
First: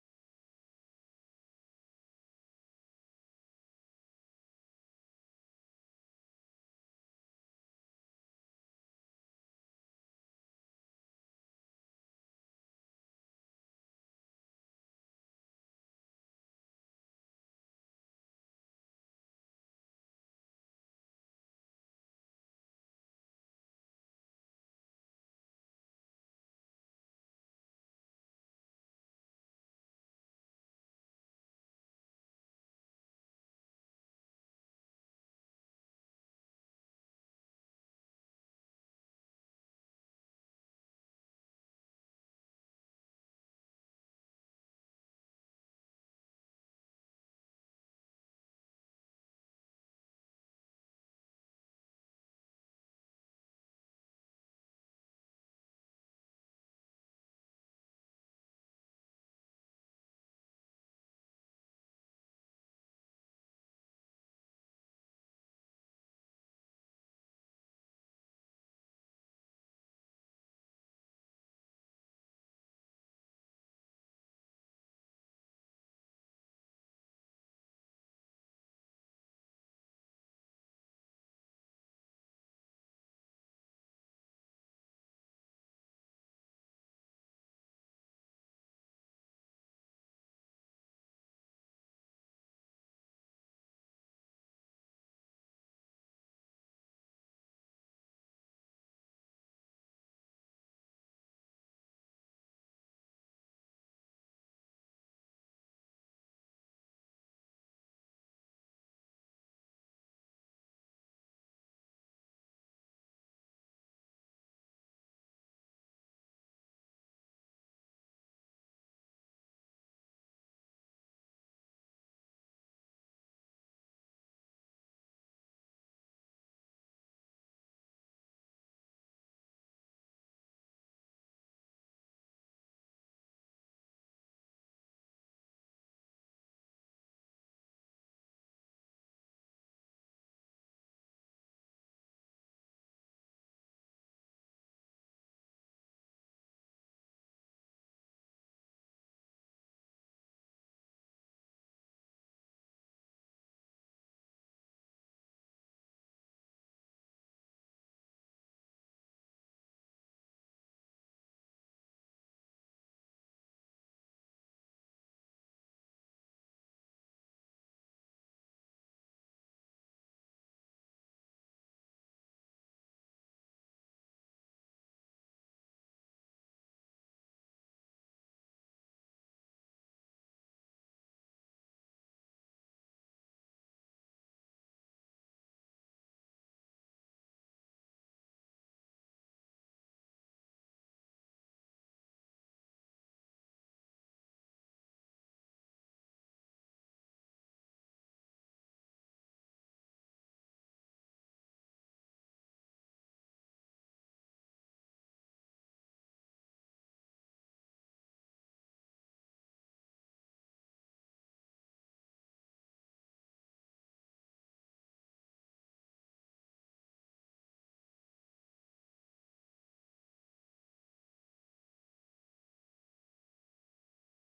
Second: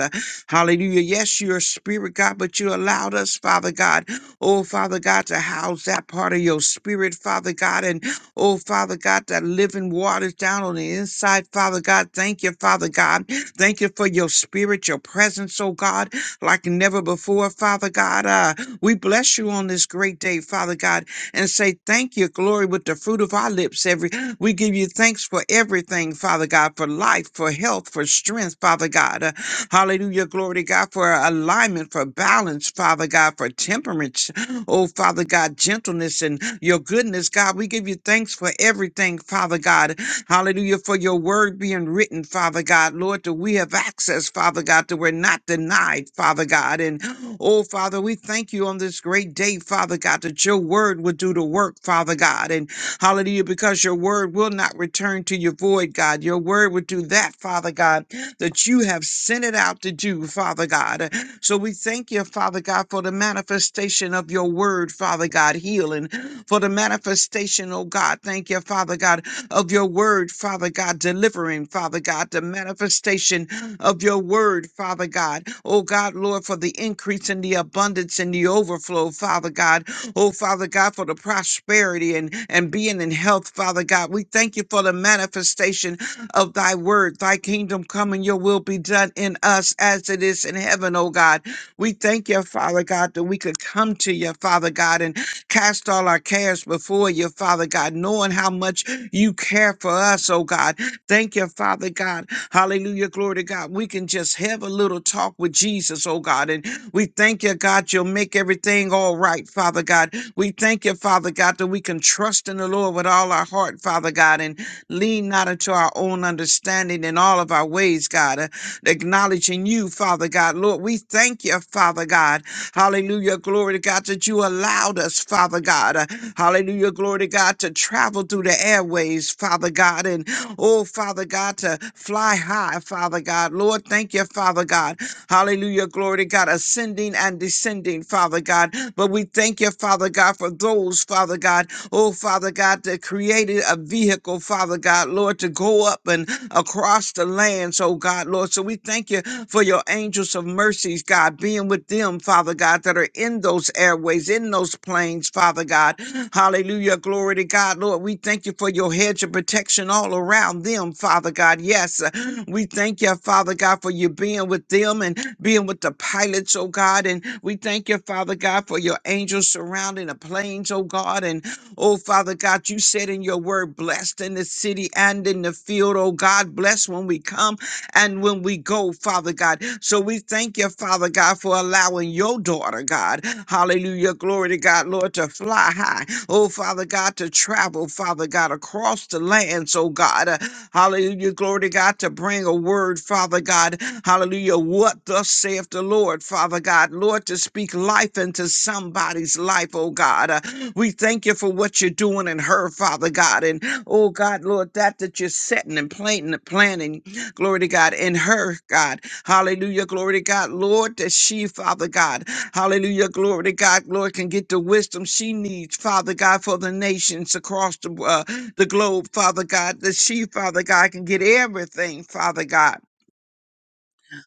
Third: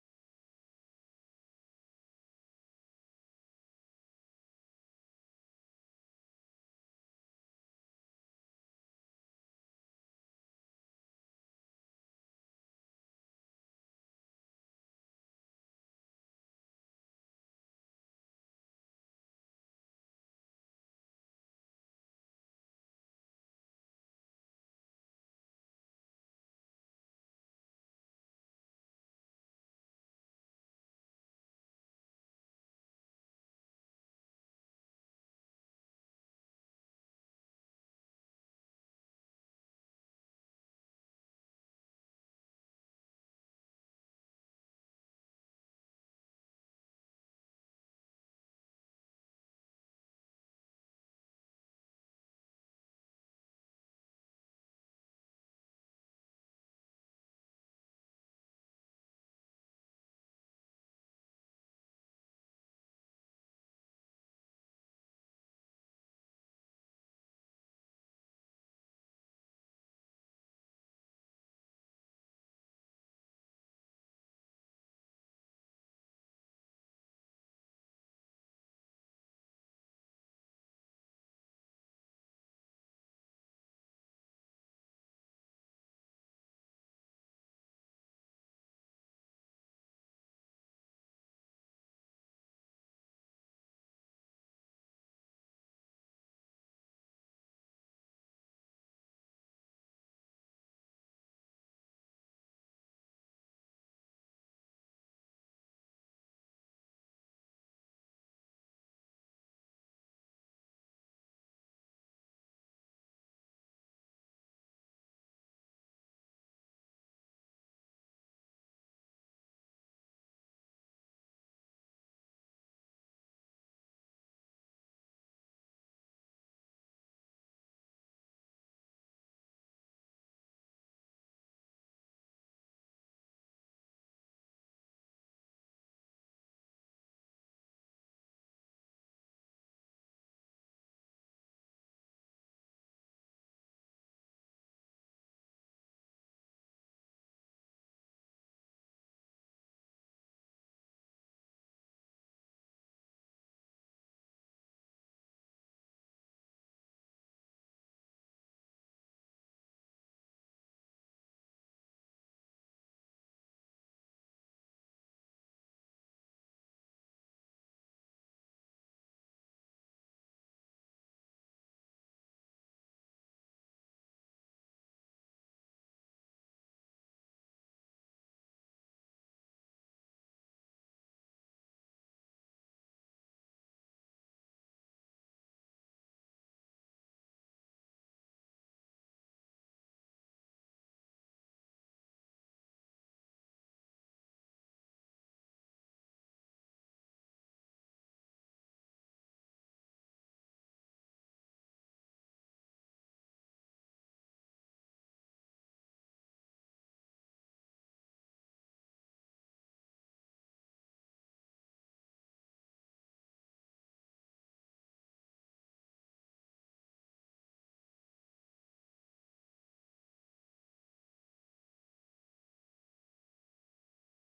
Hallelujah. Yes, you're a spirit, God, but you allowed us, Father God, oh, Father God, to house that part of your spirit, Father God. And oh, Father God, that living waters down on the inside, Father God. Thank you, Father God. Thank you for your spirit, your presence, oh God, like never before, Father God. Uh, we bless you on this great day, Father God, and say thank you, glory, with the fruit of our lips every we give you thanks for everything, Father God, for life, for health, for strength, Father God. Uh, hallelujah. Glory to God for alignment, for balance, Father God, for temperance. Oh, Father God, gentleness and your goodness, God. We give you thanks for everything, Father God. Hallelujah. For your word being written, Father God. Lord, that we have access, Father God, that we're not denied, Father God. And oh, Father, we thank you on this great day, Father God, that your word would do the work, Father God. and. Hallelujah, because your word will not return to your void, God. Your word will do that, Father God, that you have sent it out to do, Father God. So we thank you, Father God, for the manifestation of your word, Father God, healing, for the manifestation, oh God. Thank you, Father God, of your word, Father God, delivering, Father God, the manifestation of your word, Father God. Oh God, Lord, for the increase and the abundance and the overflow, Father God. Oh, Father God, for the prosperity and, and being in health, Father God. We thank you for the manifestation of thy word. Thy kingdom come and your will be done in us as it is in heaven, oh God. We thank you, Father God, that we could come to you, Father God, and cast all our cares before you, Father God, knowing how much you care for us, oh God. Thank you, Father God. Hallelujah. Glory to God. We can just have a little talk with Jesus, oh God, and we thank you, God, you'll make everything all right, Father God. We thank you, Father God, that we can trust in the Lord with all our heart, Father God, and lean not into our own understanding in all of our ways, God acknowledging you, Father God. Lord, we thank you, Father God. Hallelujah. Glory to God that you allowed us, Father God. Uh, Hallelujah. Glory to God to travel through the airways, Father God. And oh, Father God, to fly high, Father God. Lord, thank you, Father God. Hallelujah. Glory to God. Ascending and descending, Father God. But we thank you, Father God, for those, Father God. Oh, Father God, that created a vehicle, Father God. God, Lord, to go up and across the lands, oh God, Lord. So we thank you for your angels of mercies, God, being with them, Father God, that are in those airways, in those planes, Father God. Hallelujah. Glory to God, Lord. We thank you for your hedge of protection all around them, Father God. Yes, uh, we thank you, Father God, for you being with them and being with the pilots, oh God. And we thank you, Father God, for your angels surrounding the planes, oh God. And Oh, Father God, you said in your word, blessed in the city and in the field. Oh, God, bless when we come and when we go, Father God. So we thank you, Father God, for allowing your daughter, God. Hallelujah. Glory to God, Lord, to fly high. Oh, Father God, to travel, Father God, across the lands, oh God. Uh, hallelujah. Glory to God, to bring a word, Father God. Hallelujah. What thus saith the Lord, Father God. Lord, to speak life into somebody's life, oh God. Uh, we thank you for what you're doing in her, Father God. And oh God, Lord, that that you're setting and planting and planning, glory to God, in her, God. Hallelujah, glory to God. Lord, that she, Father God, hallelujah, glory to God, Lord, can get the wisdom she needs, Father God, for the nations across the, uh, the globe, Father God, that she, Father God, can get everything, Father God.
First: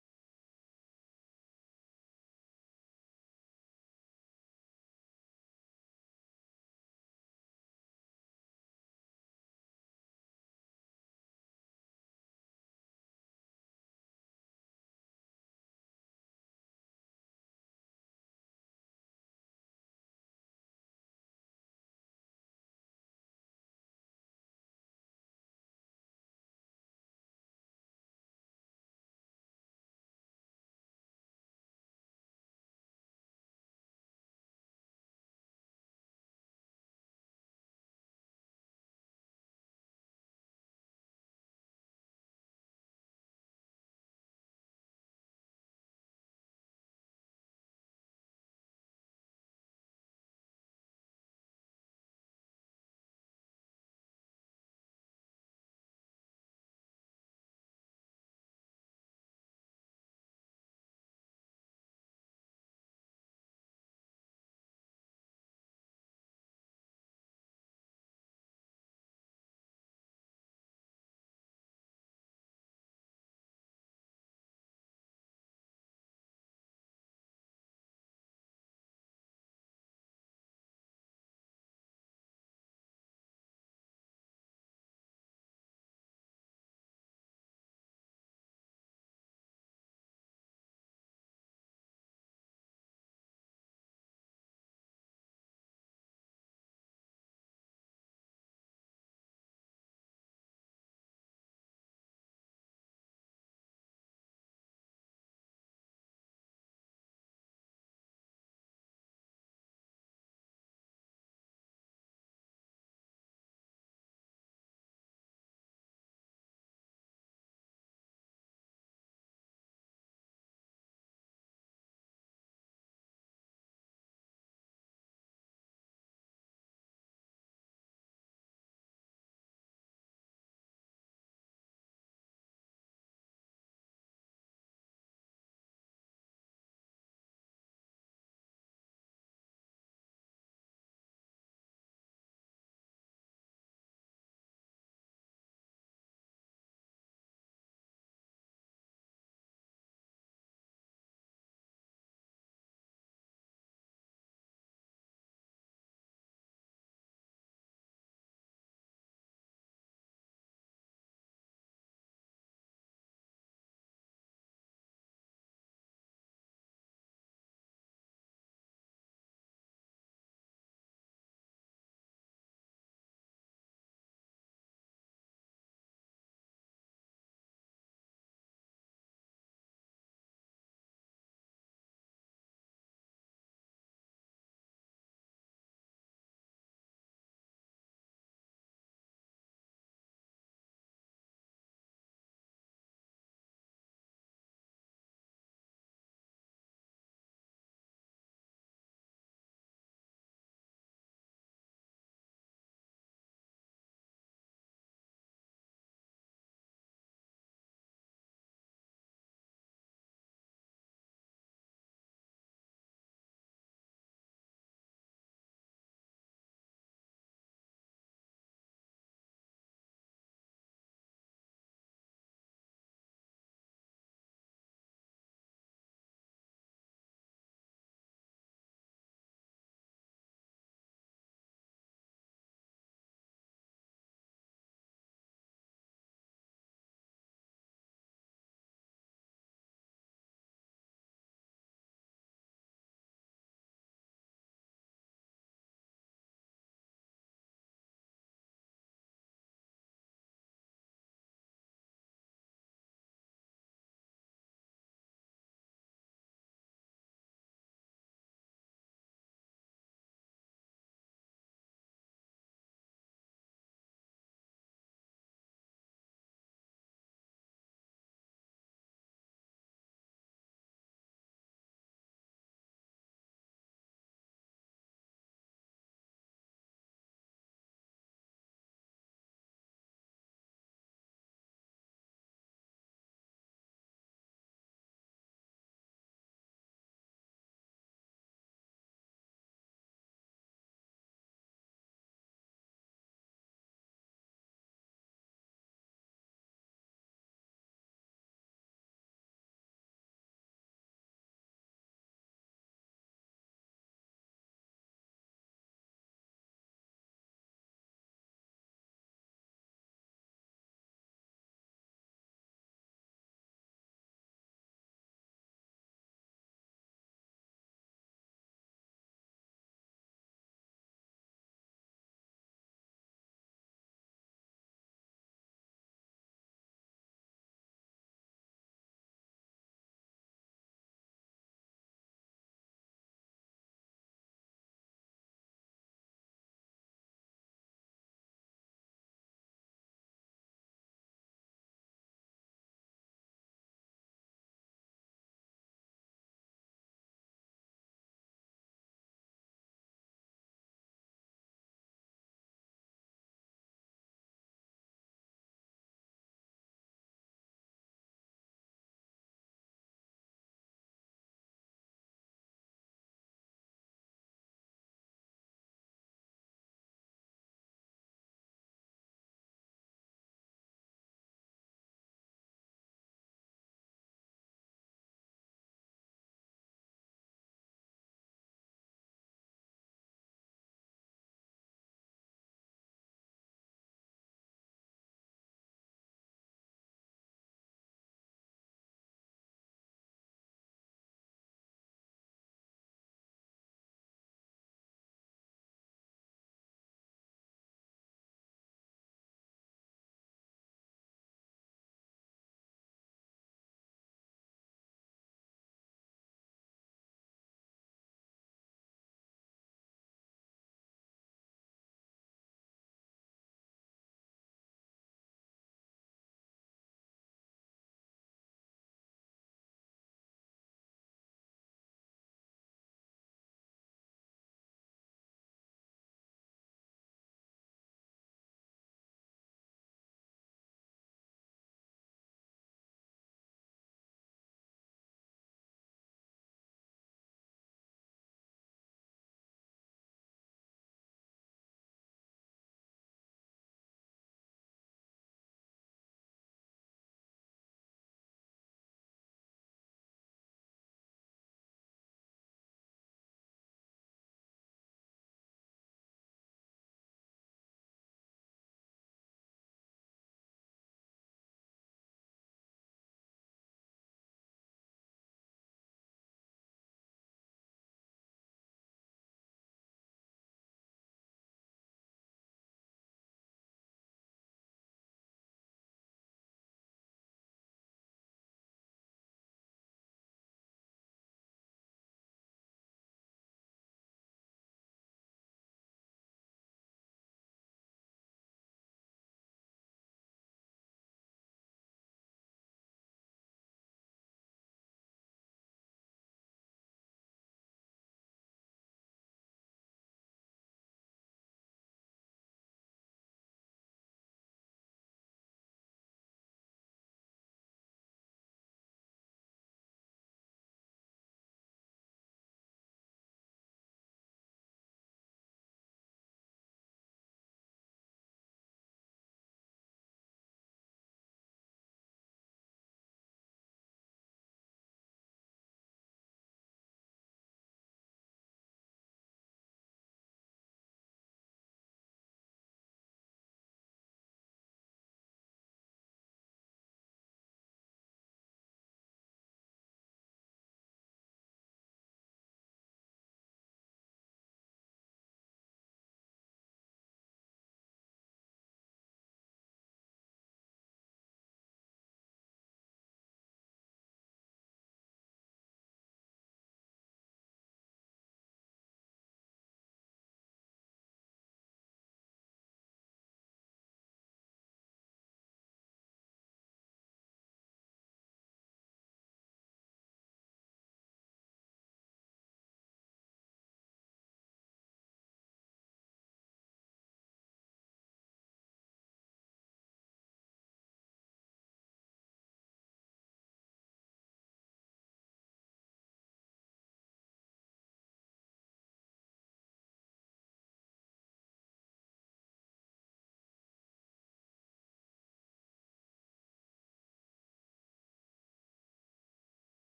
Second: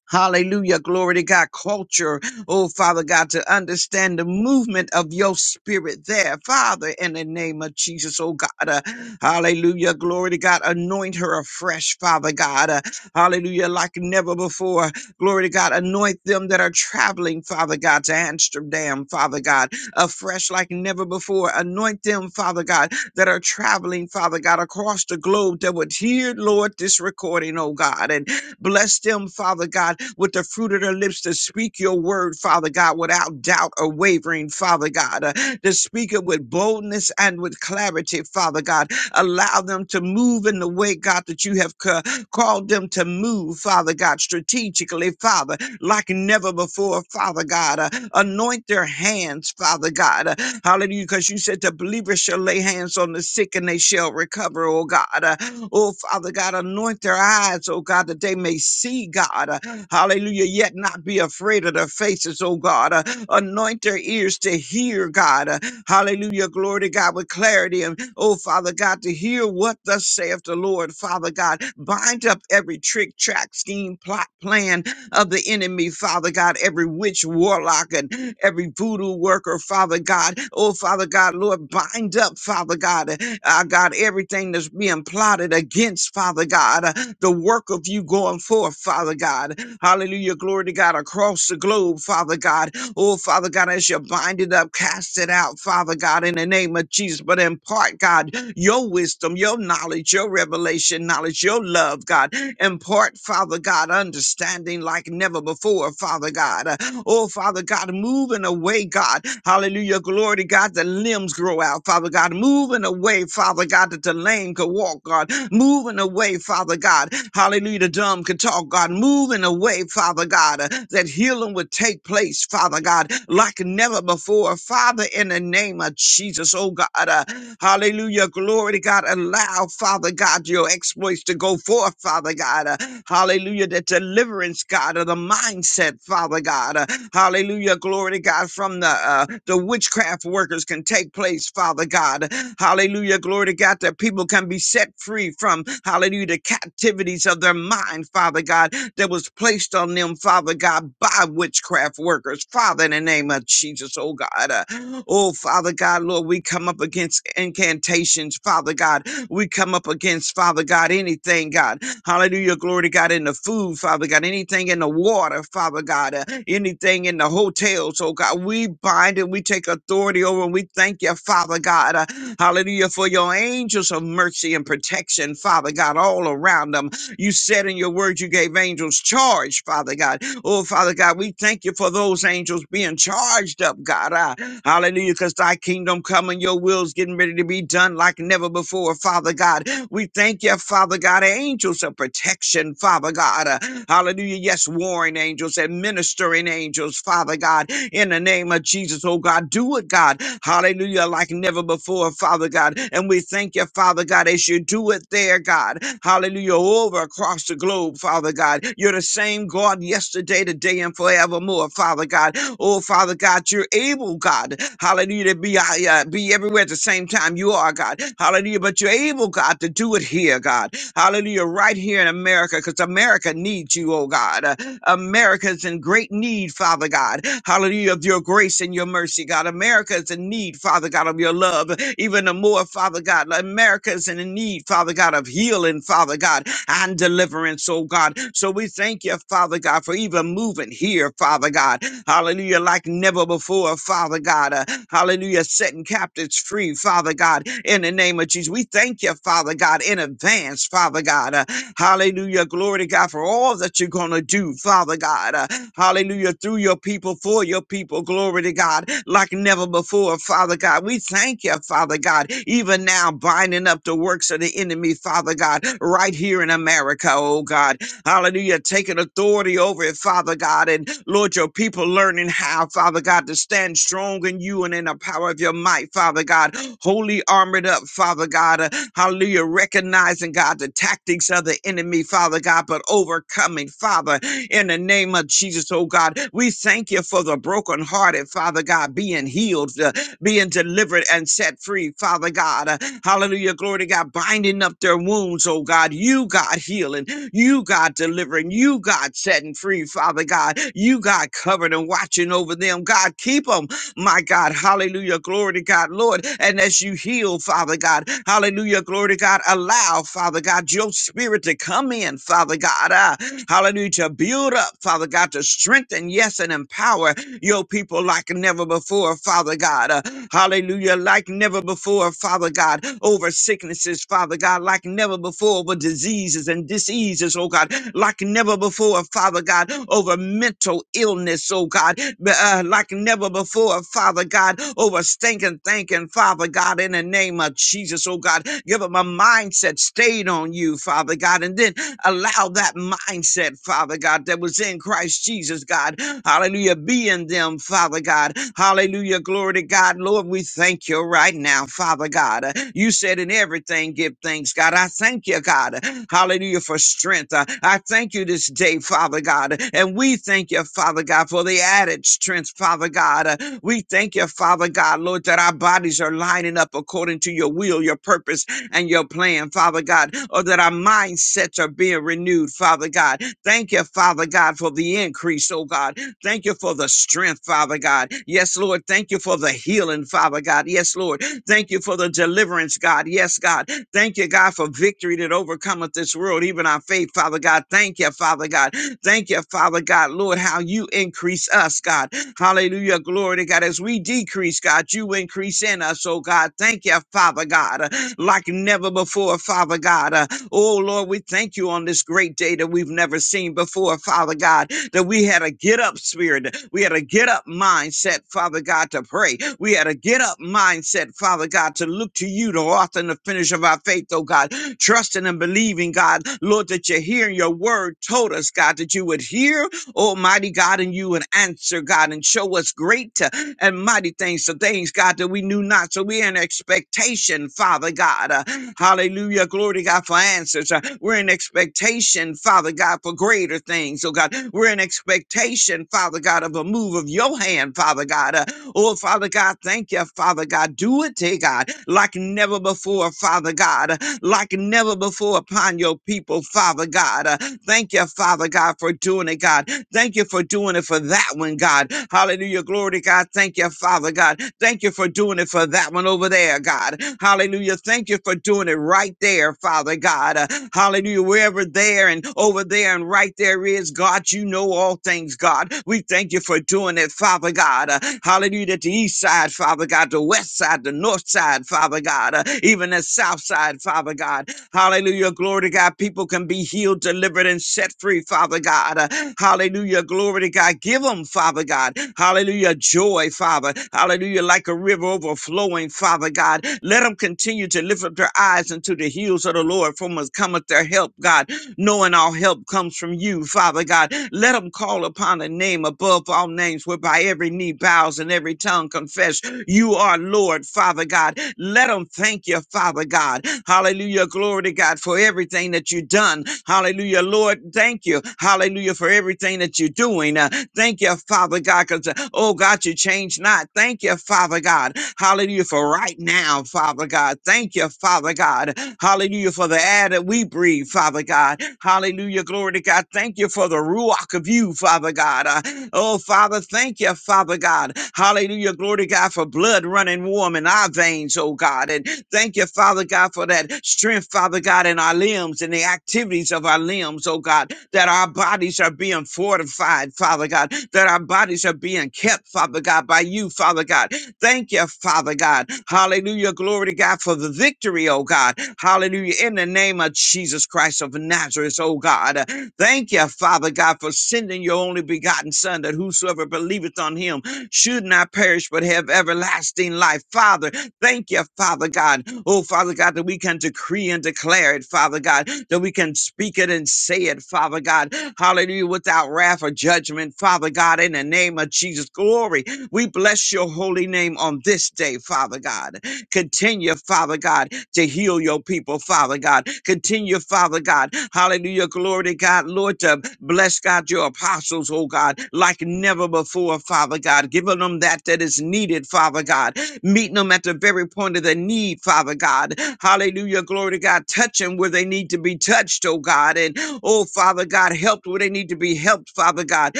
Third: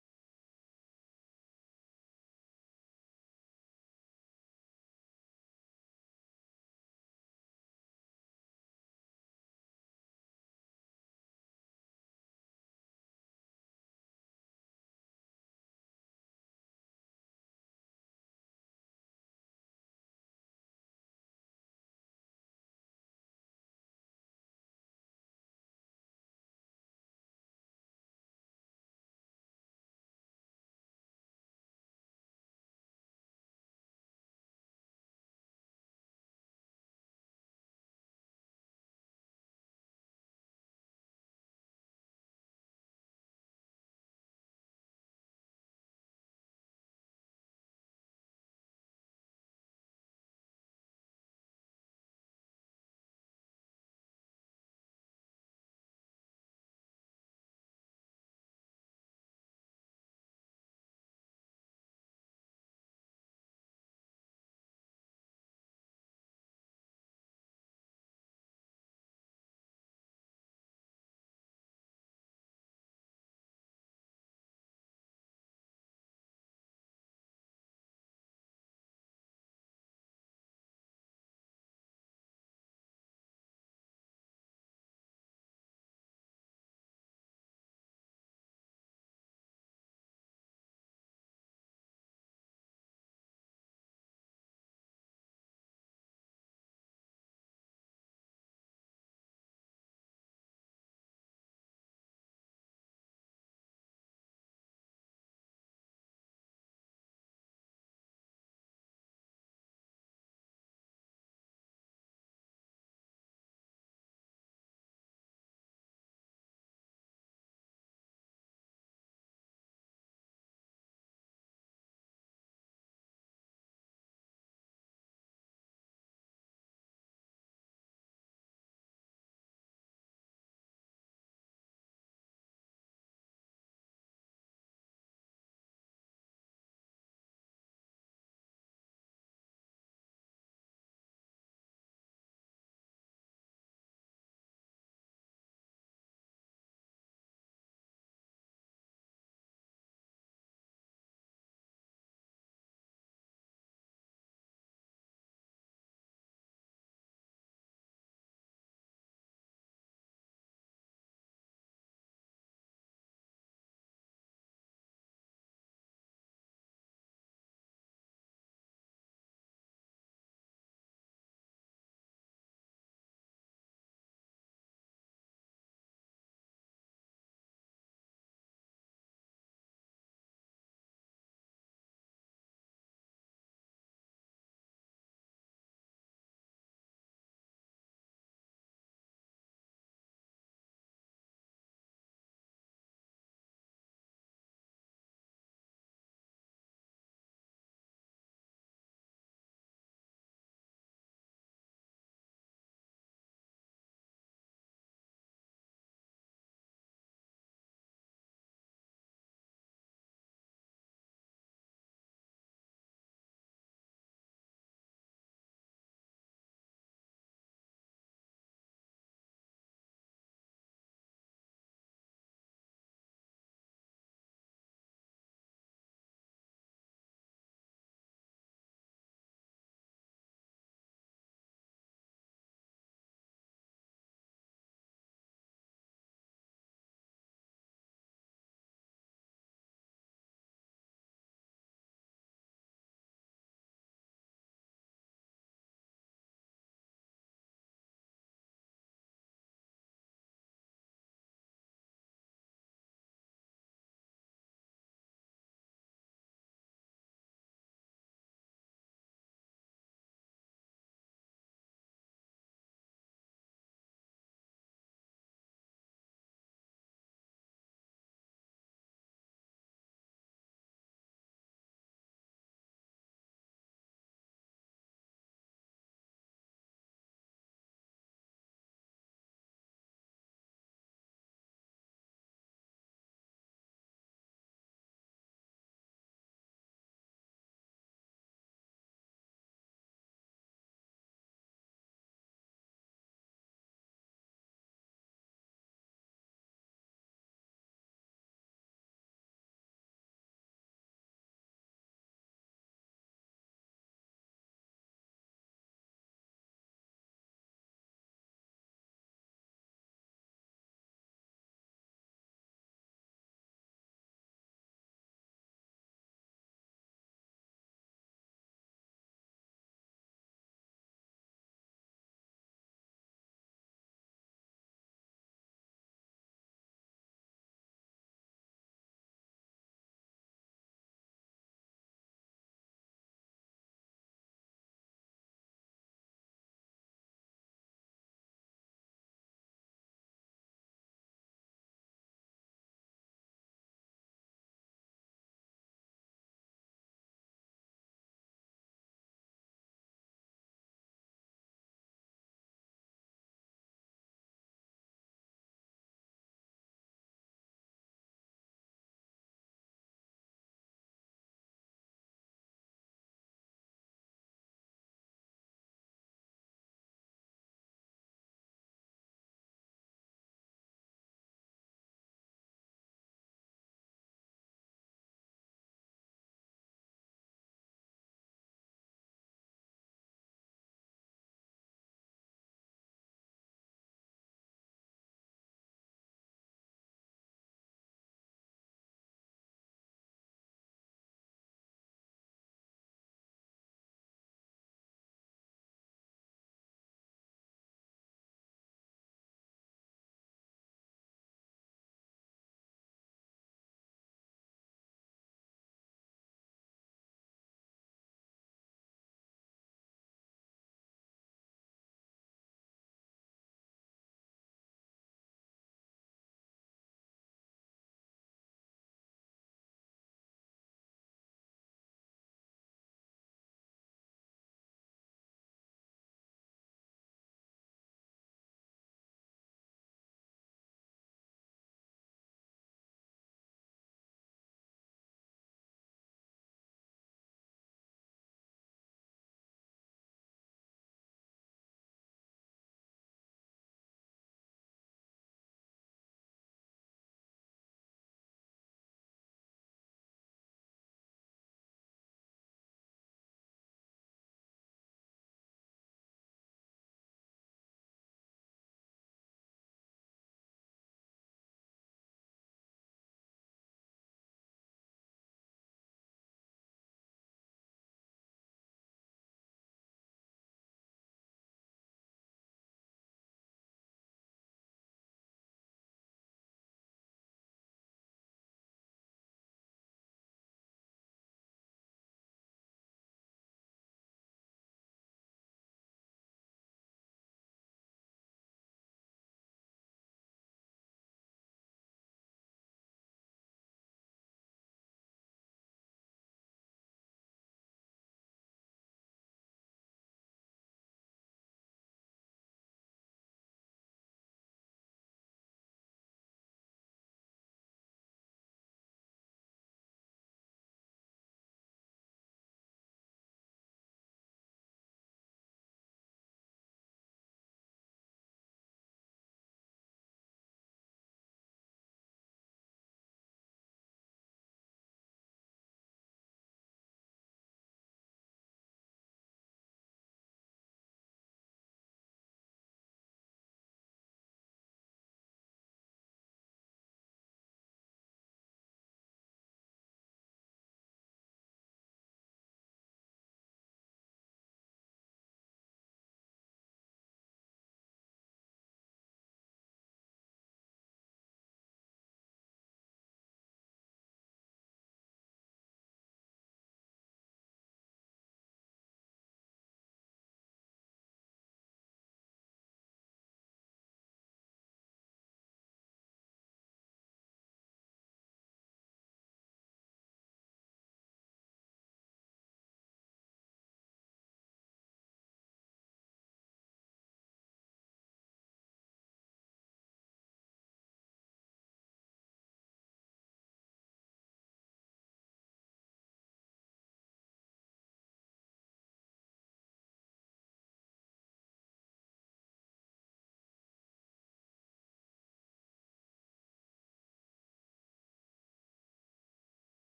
Hallelujah. Glory to God. Culture. Oh, Father God, to understand the movement of your spirit there. Father, in the name of Jesus, oh God. uh, hallelujah. Glory to God. Anoint her afresh, Father God. uh, hallelujah. Like never before. Glory to God. Anoint them that are traveling, Father God, to Amsterdam, Father God, afresh like never before. Anoint them, Father God, that are traveling, Father God, across the globe that would hear, Lord, this recording, oh God. and. Bless them, Father God, with the fruit of their lips to speak your word, Father God, without doubt or wavering, Father God, uh, to speak it with boldness and with clarity, Father God, Allow them to move in the way, God, that you have ca- called them to move, Father God, strategically, Father, like never before, Father God. Uh, anoint their hands, Father God. Uh, hallelujah, because you said the believers shall lay hands on the sick and they shall recover, oh God. Uh, oh, Father God, anoint their eyes, oh God, that they may see, God. Uh, hallelujah, yet not be afraid of their faces, oh God. Uh, anoint their ears to hear, God. Uh, Hallelujah. Glory to God with clarity. And oh, Father God, to hear what thus saith the Lord, Father God. Bind up every trick, track, scheme, plot, plan of the enemy, Father God. Every witch, warlock, and every voodoo worker, Father God. Oh, Father God, Lord, bind up, Father God. Uh, uh, God, everything that's being plotted against, Father God. uh, the work of you going forth, Father God. Hallelujah. Glory to God across the globe, Father God Oh, Father God, as you bind it up, cast it out, Father God, in the name of Jesus. But impart, God, your wisdom, your knowledge, your revelation, knowledge, your love, God. Impart, Father God, understanding like never before, Father God. Uh, Oh, Father God, moving away, God. Hallelujah. Glory to God. The limbs grow out, Father God. Moving away, Father God, that the lame could walk talk, God. Moving away, Father God. Hallelujah. The dumb can talk, God. Moving away, Father God. uh, that healing would take place, Father God, like never before. Father, in the name of Jesus, oh God. uh, hallelujah. Glory to God. Allow, Father God, your exploits to go forth, Father God. uh, hallelujah. That deliverance, God, of the mindset, Father God. uh, Hallelujah. Glory to God. From the uh, the witchcraft workers can take place, Father God. Hallelujah. Glory to God that people can be set free from, hallelujah, the captivities of their mind, Father God, that was placed on them, Father God, by witchcraft workers. Father, in the name of Jesus, oh God. uh, oh, Father God, Lord, we come up against incantations, Father God. We come up against, Father God, anything, God. Hallelujah. Glory to God in the food, Father God. Anything in the water, Father God. uh, anything in the hotels, oh God. We bind it. We take authority over and we thank you, Father God. uh, hallelujah. For your angels of mercy and protection, Father God, all around them. You said in your word you gave angels charge, Father God. Oh, Father God, we thank you for those angels being charged up, God. Ah, hallelujah, because thy kingdom come and your will's getting ready to be done like never before, Father God. We thank you, Father God, angels of protection, Father God. Uh, hallelujah. Yes, warring angels and ministering angels, Father God, in the name of Jesus, oh God, do it, God. Hallelujah, like never before, Father God. And we thank you, Father God, as you do it there there, God. Hallelujah. Over across the globe, Father God. You're the same God yesterday, today, and forevermore, Father God. Oh, Father God, you're able, God. Hallelujah. To be, uh, be everywhere at the same time. You are, God. Hallelujah. But you're able, God, to do it here, God. Hallelujah. Right here in America, because America needs you, oh God. Uh, America is in great need, Father God. Hallelujah. Of your grace and your mercy, God. America is in need, Father God, of your love. Even the more, Father God. America is in need, Father God, of healing, Father God, and deliverance, oh God. So we thank you, Father God, for even moving here, Father God. Hallelujah. Like never before, Father God. Uh, hallelujah. Setting captives free, Father God, in the name of Jesus. We thank you, Father God, in advance, Father God. Uh, hallelujah. Glory to God for all that you're going to do, Father God. Uh, hallelujah. Through your people, for your people. Glory to God. Like never before, Father God. We thank you, Father God, even now binding up the works of the enemy, Father God, right here in America, oh God. Hallelujah. Taking authority over it, Father God. And Lord, your people learning how, Father God, to stand strong in you and in the power of your might, Father God. Holy armored up, Father God. Uh, hallelujah. Recognizing, God, the tactics of the enemy, Father God, but overcoming, Father, in the name of Jesus, oh God. We thank you for the brokenhearted, Father God, being healed, uh, being delivered and set free, Father God. Uh, hallelujah. Glory to God. Binding up their wounds, oh God. You, God, healing. You, God, delivering. You, God, setting free, Father God. You, God, covering and watching over them. God, keep them, my God. Hallelujah. Glory to God, Lord. And as you heal, Father God, hallelujah. Glory to God. Allow, Father God, your spirit to come in, Father God. Ah, hallelujah. To build up, Father God, to strengthen, yes, and empower your people like never before, Father God. Uh, hallelujah. Like never before, Father God. Over sicknesses, Father God. Like never before, over diseases and diseases, oh God. Like never before, Father God. Over mental illness, oh God. B- Uh, like never before, Father God. Over stinking thinking, Father God. In the name of Jesus, oh God. Give them a mindset stayed on on you, Father God, and then allow that mindset, Father God, that was in Christ Jesus, God. Hallelujah. Be in them, Father God. Hallelujah. Glory to God. Lord, we thank you right now, Father God. Uh, You said in everything, give thanks, God. I thank you, God. uh, Hallelujah for strength. Uh, I thank you this day, Father God. And we thank you, Father God, for the added strength, Father God. Uh, We thank you, Father God, Lord, that our bodies are lining up according to your will, your purpose, and your plan, Father God, or that our mindsets are being renewed, Father God. Thank you, Father God, for the increase, oh God. Thank you for the strength, Father God. Yes, Lord. Thank you for the healing, Father God. Yes, Lord. Thank you for the deliverance, God. Yes, God. Thank you, God, for victory that overcometh this world, even our faith, Father God. Thank you, Father God. Thank you, Father God, Lord, how you increase us, God. Hallelujah. Glory to God. As we decrease, God, you increase in us, oh God. Thank you, Father God like never before, Father God. Uh, oh, Lord, we thank you on this great day that we've never seen before, Father God, that we had a get up spirit. We had a get up mindset, Father God, to pray. We had a get up mindset, Father God, to look to you, the author and the finish of our faith, oh God, trusting and believing, God, Lord, that you're hearing your word told us, God, that you would hear, Almighty God, and you would answer, God, and show us great. uh, and mighty things, the things, God, that we knew not. So we're in expectation, Father God. Uh, hallelujah. Glory to God for answers. Uh, we're in expectation, Father God, for greater things. Oh God, we're in expectation, Father God, of a move of your hand, Father God. Uh, Oh, Father God, thank you, Father God. Do it, dear God, like never before, Father God, like never before upon your people, Father God. Uh, Thank you, Father God, for doing it, God. Thank you for doing it for that one, God. Hallelujah. Glory to God. Thank you, Father God. Thank you for doing it for that one over there, prayer, God. Hallelujah. Thank you for doing it right there, Father God. Uh, hallelujah. Wherever there and over there and right there is, God, you know all things, God. We thank you for doing it, Father God. Uh, hallelujah. That the east side, Father God, the west side, the north side, Father God, uh, even the south side, Father God. Hallelujah. Glory to God. People can be healed, delivered, and set free, Father God. Uh, Hallelujah. Glory to God. Give them, Father God. Hallelujah. Joy, Father. Hallelujah. Like a river overflowing, Father God. Let them continue to lift up their eyes unto the hills of the Lord, from us cometh their help, God knowing our help comes from you, Father God. Let them call upon a name above all names, whereby every knee bows and every tongue confess you are Lord, Father God. Let them thank you, Father God. Hallelujah. Glory to God for everything that you've done. Hallelujah. Lord, thank you. Hallelujah for everything that you're doing. Uh, thank you, Father God, because, oh God, you change not. Thank you, Father God. God. Hallelujah for right now, Father God. Thank you, Father God. Hallelujah for the air that we breathe, Father God. Hallelujah, glory to God. Thank you for the ruach of you, Father God. Uh, oh, Father, thank you, Father God. Hallelujah, glory to God for blood running warm in our veins, oh God. And thank you, Father God, for that strength, Father God, in our limbs and the activities of our limbs, oh God, that our bodies are being fortified, Father God, that our bodies are being kept, Father God, by you, Father God. Thank you, Father God. Hallelujah. Glory to God for the victory, oh God. Hallelujah. In the name of Jesus Christ of Nazareth, oh God. Thank you, Father God, for sending your only begotten Son, that whosoever believeth on him should not perish but have everlasting life. Father, thank you, Father God. Oh, Father God, that we can decree and declare it, Father God, that we can speak it and say it, Father God. Hallelujah, without wrath or judgment, Father God, in the name of Jesus. Glory. We bless your holy name on this day, Father God. Continue, Father God, to heal your people, Father God. Continue, Father God. Hallelujah. Glory to God, Lord, to bless God your apostles, oh God, like never before, Father God. Giving them that that is needed, Father God meeting them at the very point of their need, Father God. Hallelujah. Glory to God. Touch them where they need to be touched, oh God. And oh, Father God, help where they need to be helped, Father God.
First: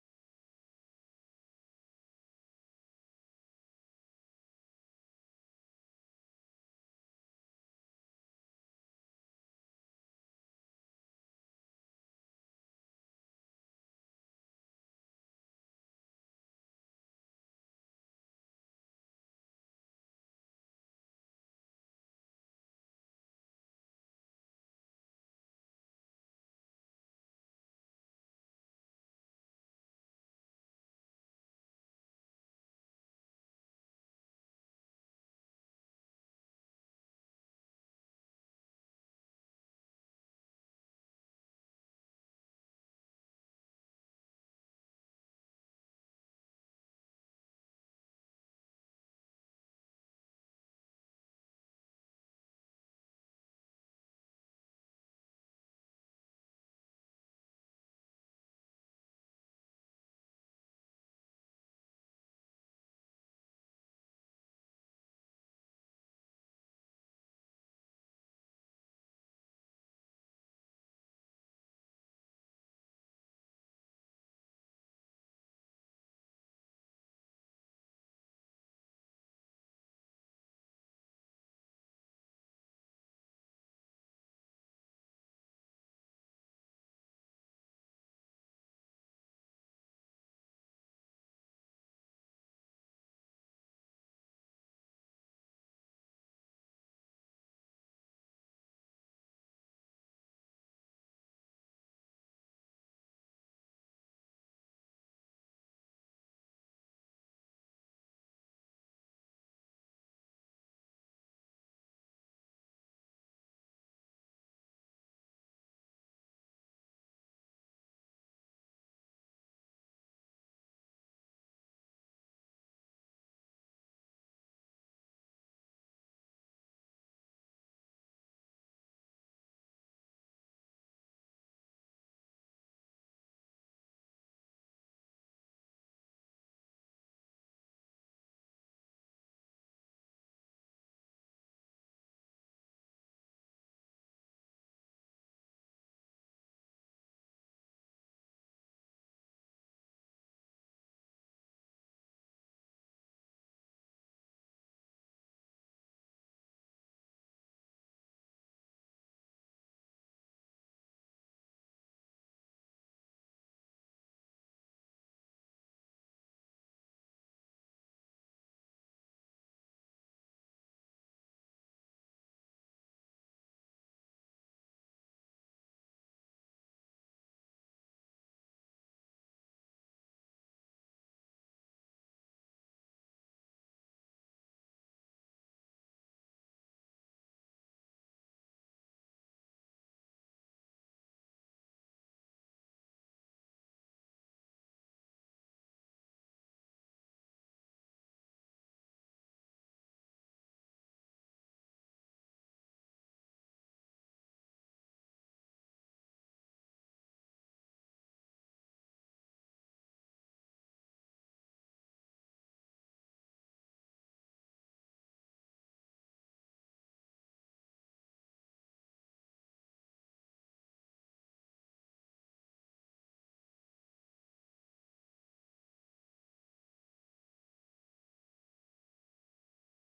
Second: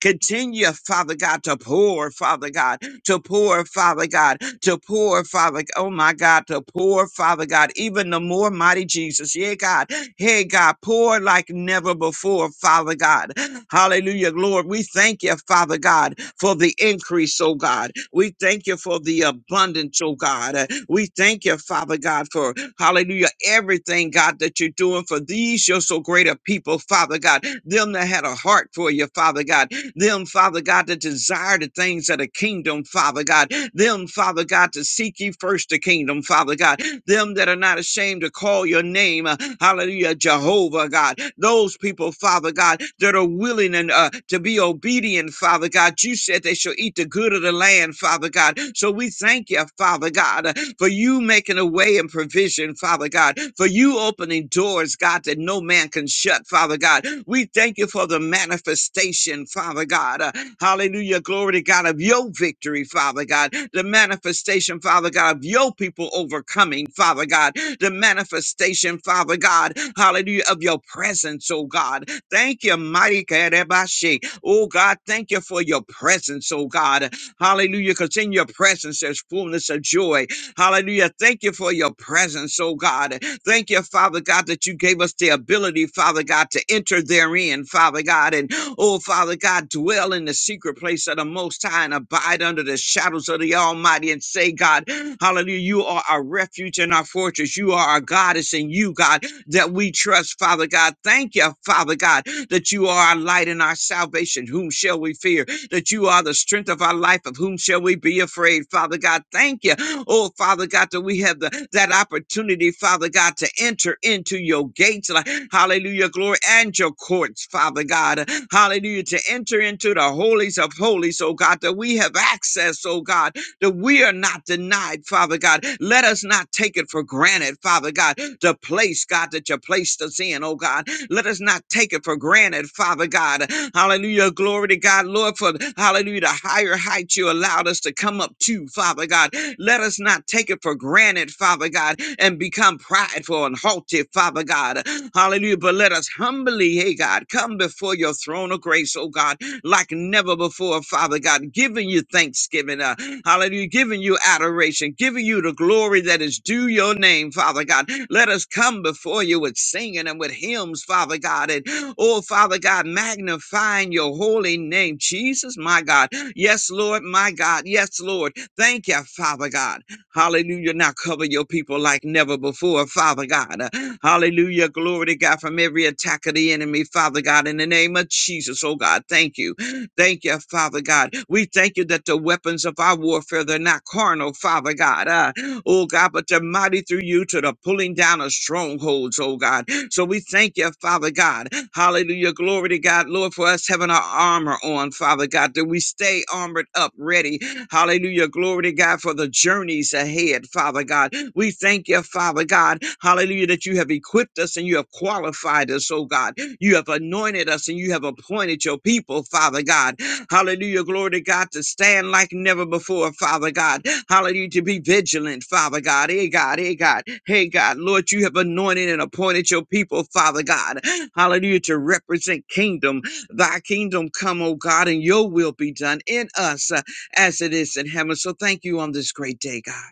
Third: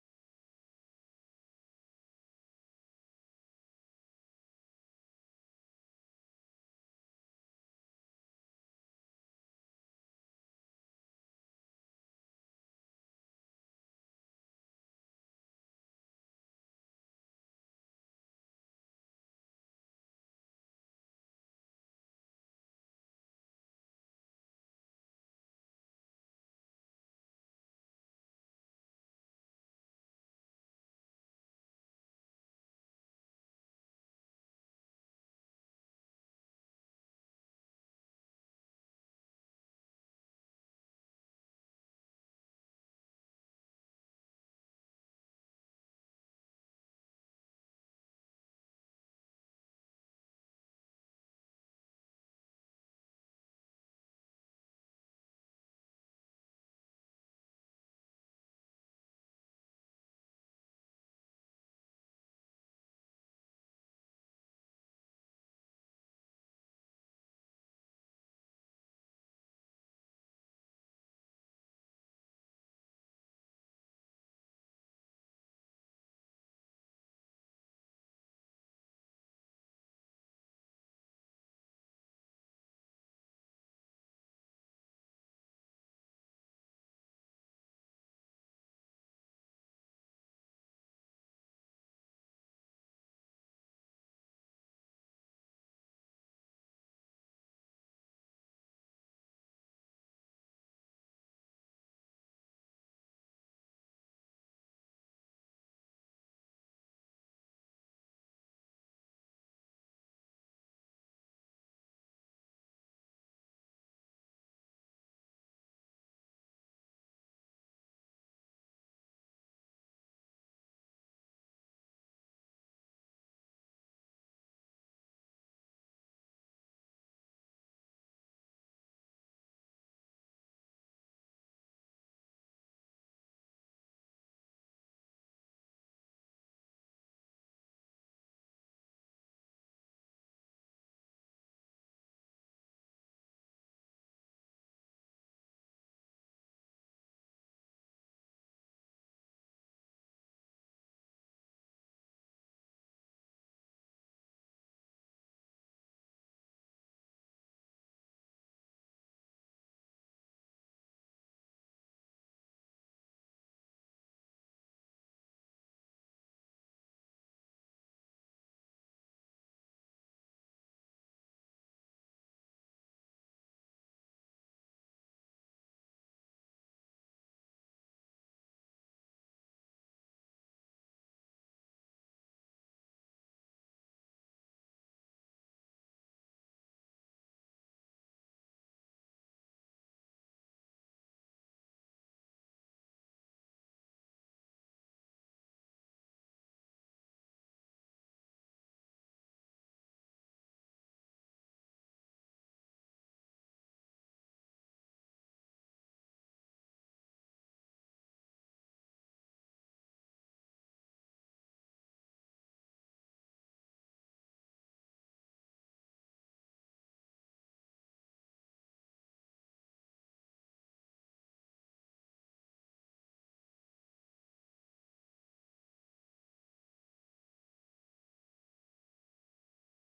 Continue, Father God, to pour, Father God, to pour, Father God, to pour, Father. g- Oh my God, to pour, Father God, even the more mighty Jesus. Yeah, God. Hey, God, pour like never before, Father God. Hallelujah, Lord. We thank you, Father God, for the increase, oh God. We thank you for the abundance, oh God. Uh, We thank you, Father God, for hallelujah, everything, God, that you're doing for these, your so great a people, Father God. Them that had a heart for you, Father God. Them, Father God, that desire the things of the kingdom, Father God. Them, Father God, to seek ye first the kingdom, Father God them that are not ashamed to call your name. uh, Hallelujah, Jehovah God. Those people, Father God, that are willing and uh, to be obedient, Father God. You said they shall eat the good of the land, Father God. So we thank you, Father God, uh, for you making a way and provision, Father God, for you opening doors, God, that no man can shut, Father God. We thank you for the manifestation, Father God. uh, Hallelujah. Glory to God of your victory, Father God. The manifestation, Father God, of your people overcoming, Father God. The manifestation, Father God. Hallelujah. Of your presence, oh God. Thank you, mighty Kadebashi. Oh God, thank you for your presence, oh God. Hallelujah. Because in your presence there's fullness of joy. Hallelujah. Thank you for your presence, oh God. Thank you, Father God, that you gave us the ability, Father God, to enter therein, Father God. And oh, Father God, dwell in the secret place of the Most High and abide under the shadows of the Almighty and say, God, hallelujah, you are our refuge and our fortress. You are our goddess and you, God, that we trust, Father God. Thank you, Father God, that you are our light and our salvation. Whom shall we fear? that you are the strength of our life. Of whom shall we be afraid? Father God, thank you. Oh, Father God, that we have the, that opportunity, Father God, to enter into your gates. like, Hallelujah, glory, and your courts, Father God. Hallelujah, to enter into the holies of holies, oh God, that we have access, oh God, that we are not denied, Father God. Let us not take it for granted, Father God, the place, God, that you placed us in, oh God. Let us not take it for granted, Father God. Hallelujah. Glory to God, Lord, for hallelujah, the higher heights you allowed us to come up to, Father God. Let us not take it for granted, Father God, and become prideful and haughty, Father God. Hallelujah. But let us humbly, hey God, come before your throne of grace, oh God like never before, Father God, giving you thanksgiving, uh, hallelujah, giving you adoration, giving you the glory that is due your name, Father God. Let us come before you with singing and with hymns, Father God, and oh, Father God, magnifying your holy name, Jesus, my God. Yes, Lord, my God. Yes, Lord. Thank you, Father God. Hallelujah. Now cover your people like never before, Father God. Uh, Hallelujah. Glory to God from every attack of the enemy, Father God, in the name of Jesus. Oh God, thank you. Thank you, Father God. We thank you that the weapons of our warfare, they're not carnal, Father God. Uh, oh God, but they're mighty through you to the pulling down of strongholds, oh God. So we thank you, Father God. Hallelujah. Glory to God, Lord, for us having our armor on, Father God, that we stay armored up, ready Hallelujah. Glory to God for the journeys ahead, Father God. We thank you, Father God. Hallelujah, that you have equipped us and you have qualified us, oh God. You have anointed us and you have appointed your people, Father God. Hallelujah. Glory to God to stand like never before, Father God. Hallelujah. To be vigilant, Father God. Hey, God. Hey, God. Hey, God. Lord, you have anointed and appointed your people, Father God. Hallelujah. To represent kingdom. Thy kingdom come, oh God, and your will be done in us as it is in heaven. So thank you on this great day, God.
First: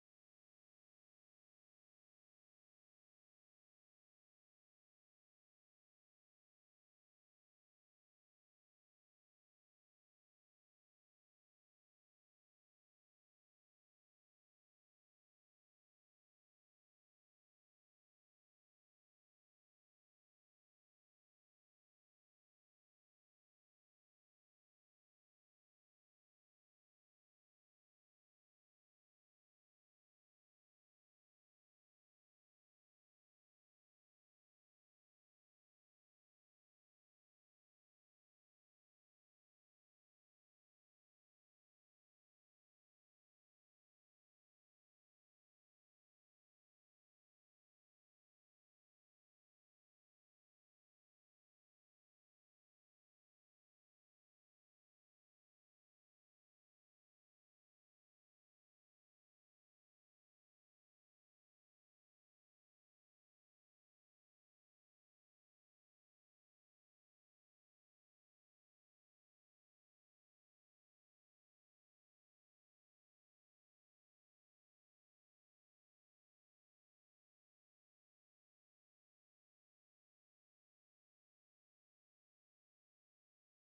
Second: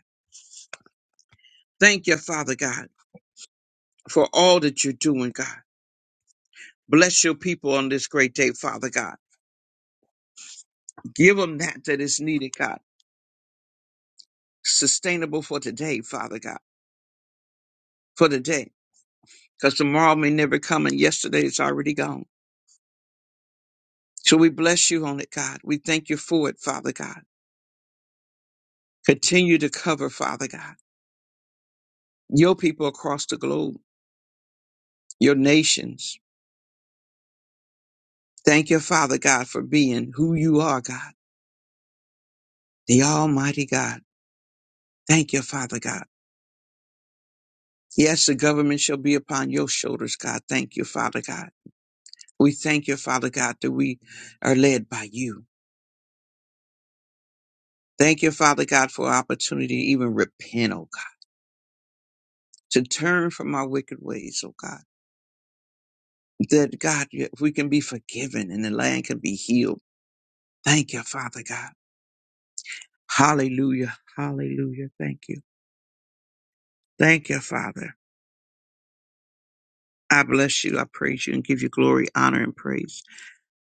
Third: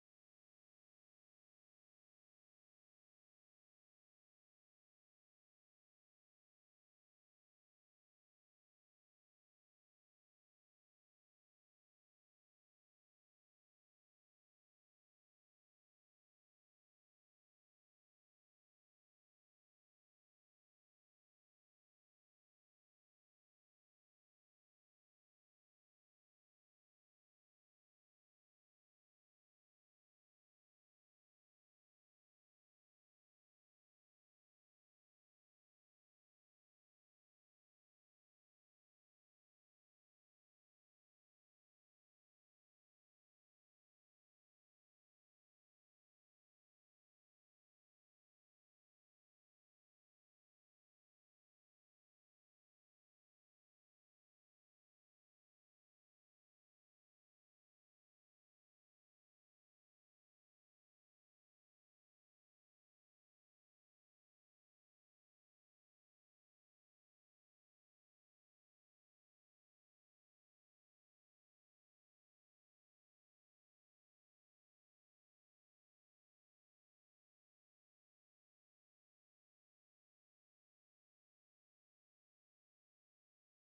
Thank you, Father God, for all that you're doing, God. Bless your people on this great day, Father God. Give them that that is needed, God. Sustainable for today, Father God, for today. Because tomorrow may never come and yesterday is already gone. So we bless you on it, God. We thank you for it, Father God. Continue to cover, Father God, your people across the globe, your nations. Thank you, Father God, for being who you are, God, the Almighty God. Thank you, Father God. Yes, the government shall be upon your shoulders, God. Thank you, Father God. We thank you, Father God, that we are led by you. Thank you, Father God, for opportunity to even repent, oh God, to turn from our wicked ways, oh God. That God, if we can be forgiven and the land can be healed. Thank you, Father God. Hallelujah. Hallelujah. Thank you. Thank you, Father. I bless you. I praise you and give you glory, honor, and praise.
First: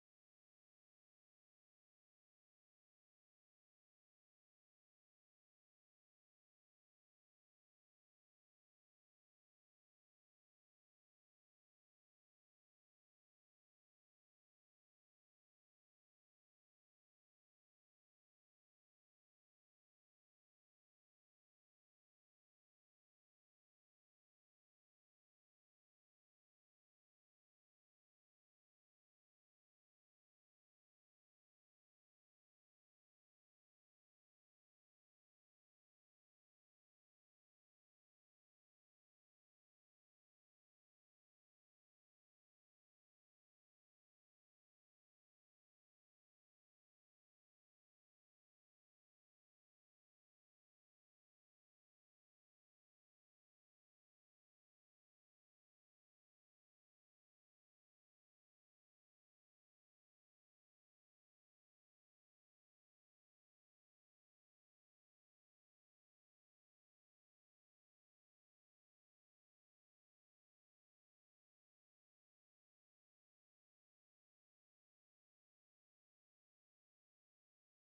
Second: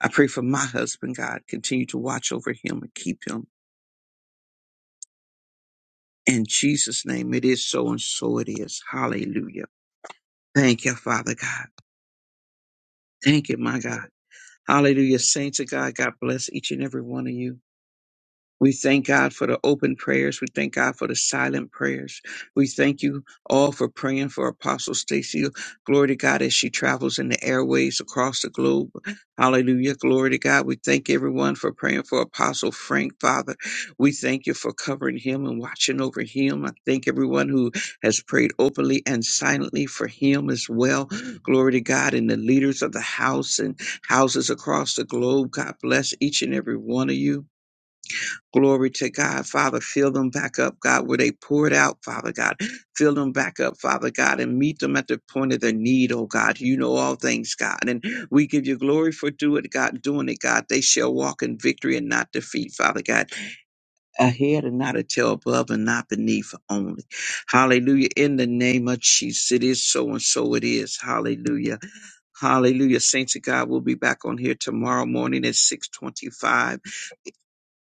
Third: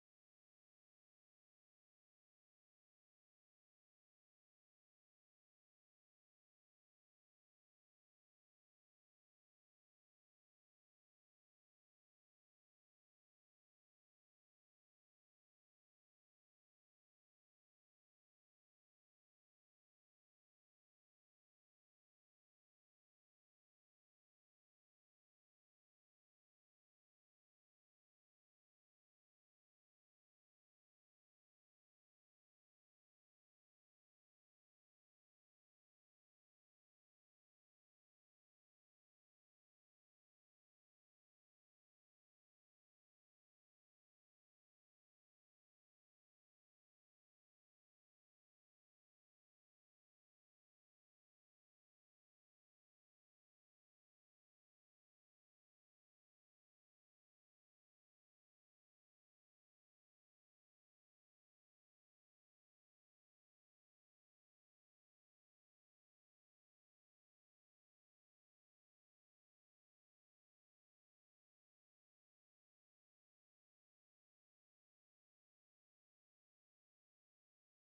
I pray for my husband, God. Continue to watch over him and keep him. In Jesus' name, it is so and so it is. Hallelujah. Thank you, Father God. Thank you, my God. Hallelujah. Saints of God, God bless each and every one of you. We thank God for the open prayers. We thank God for the silent prayers. We thank you all for praying for Apostle Stacy. Glory to God as she travels in the airways across the globe. Hallelujah. Glory to God. We thank everyone for praying for Apostle Frank, Father. We thank you for covering him and watching over him. I thank everyone who has prayed openly and silently for him as well. Glory to God and the leaders of the house and houses across the globe. God bless each and every one of you. Glory to God, Father. Fill them back up, God, where they poured out, Father God. Fill them back up, Father God, and meet them at the point of their need, oh God. You know all things, God. And we give you glory for do it, God, doing it, God. They shall walk in victory and not defeat, Father God. Ahead and not a tail above and not beneath only. Hallelujah. In the name of Jesus. It is so and so it is. Hallelujah. Hallelujah. Saints of God, we'll be back on here tomorrow morning at 625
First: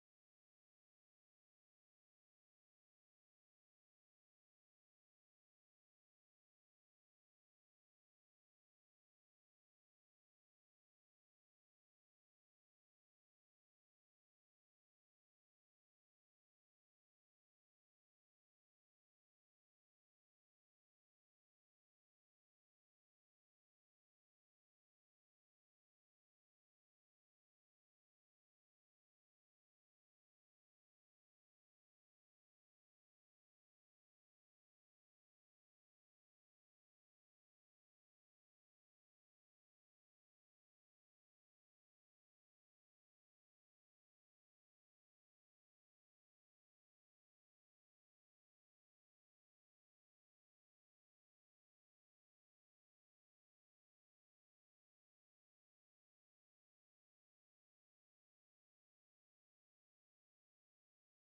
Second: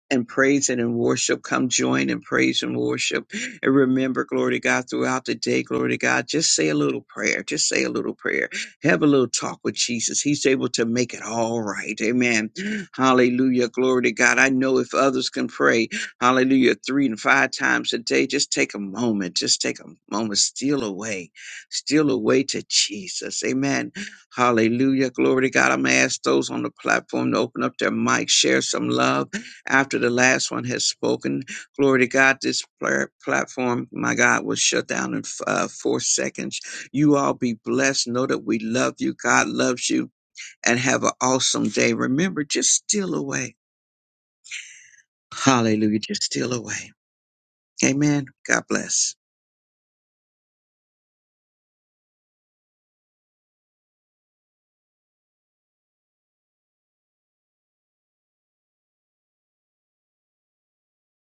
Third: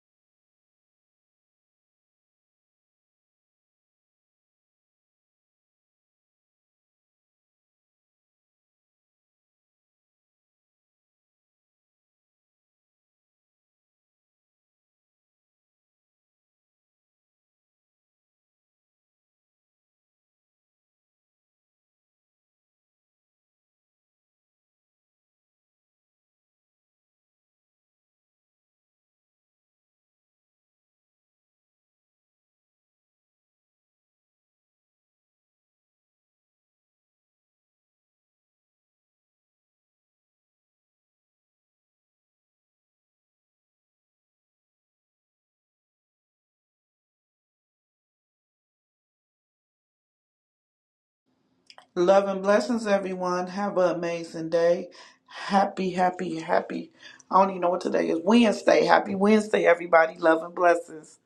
and praise and in worship. Come join in praise and worship. And remember, glory to God, throughout the day, glory to God, just say a little prayer. Just say a little prayer. Have a little talk with Jesus. He's able to make it all right. Amen. Hallelujah. Glory to God. I know if others can pray, hallelujah, three and five times a day, just take a moment. Just take a moment. Steal away. Steal away to Jesus. Amen. Hallelujah. Glory to God. I'm going to ask those on the platform to open up their mic, share some love after the last one has spoken, glory to God, this pla- platform, my God, will shut down in uh, four seconds. You all be blessed. Know that we love you. God loves you. And have an awesome day. Remember, just steal away. Hallelujah. Just steal away. Amen. God bless. Love and blessings, everyone. Have an amazing day. Happy, happy, happy. I don't even know what today is. Wednesday. Happy Wednesday, everybody. Love and blessings.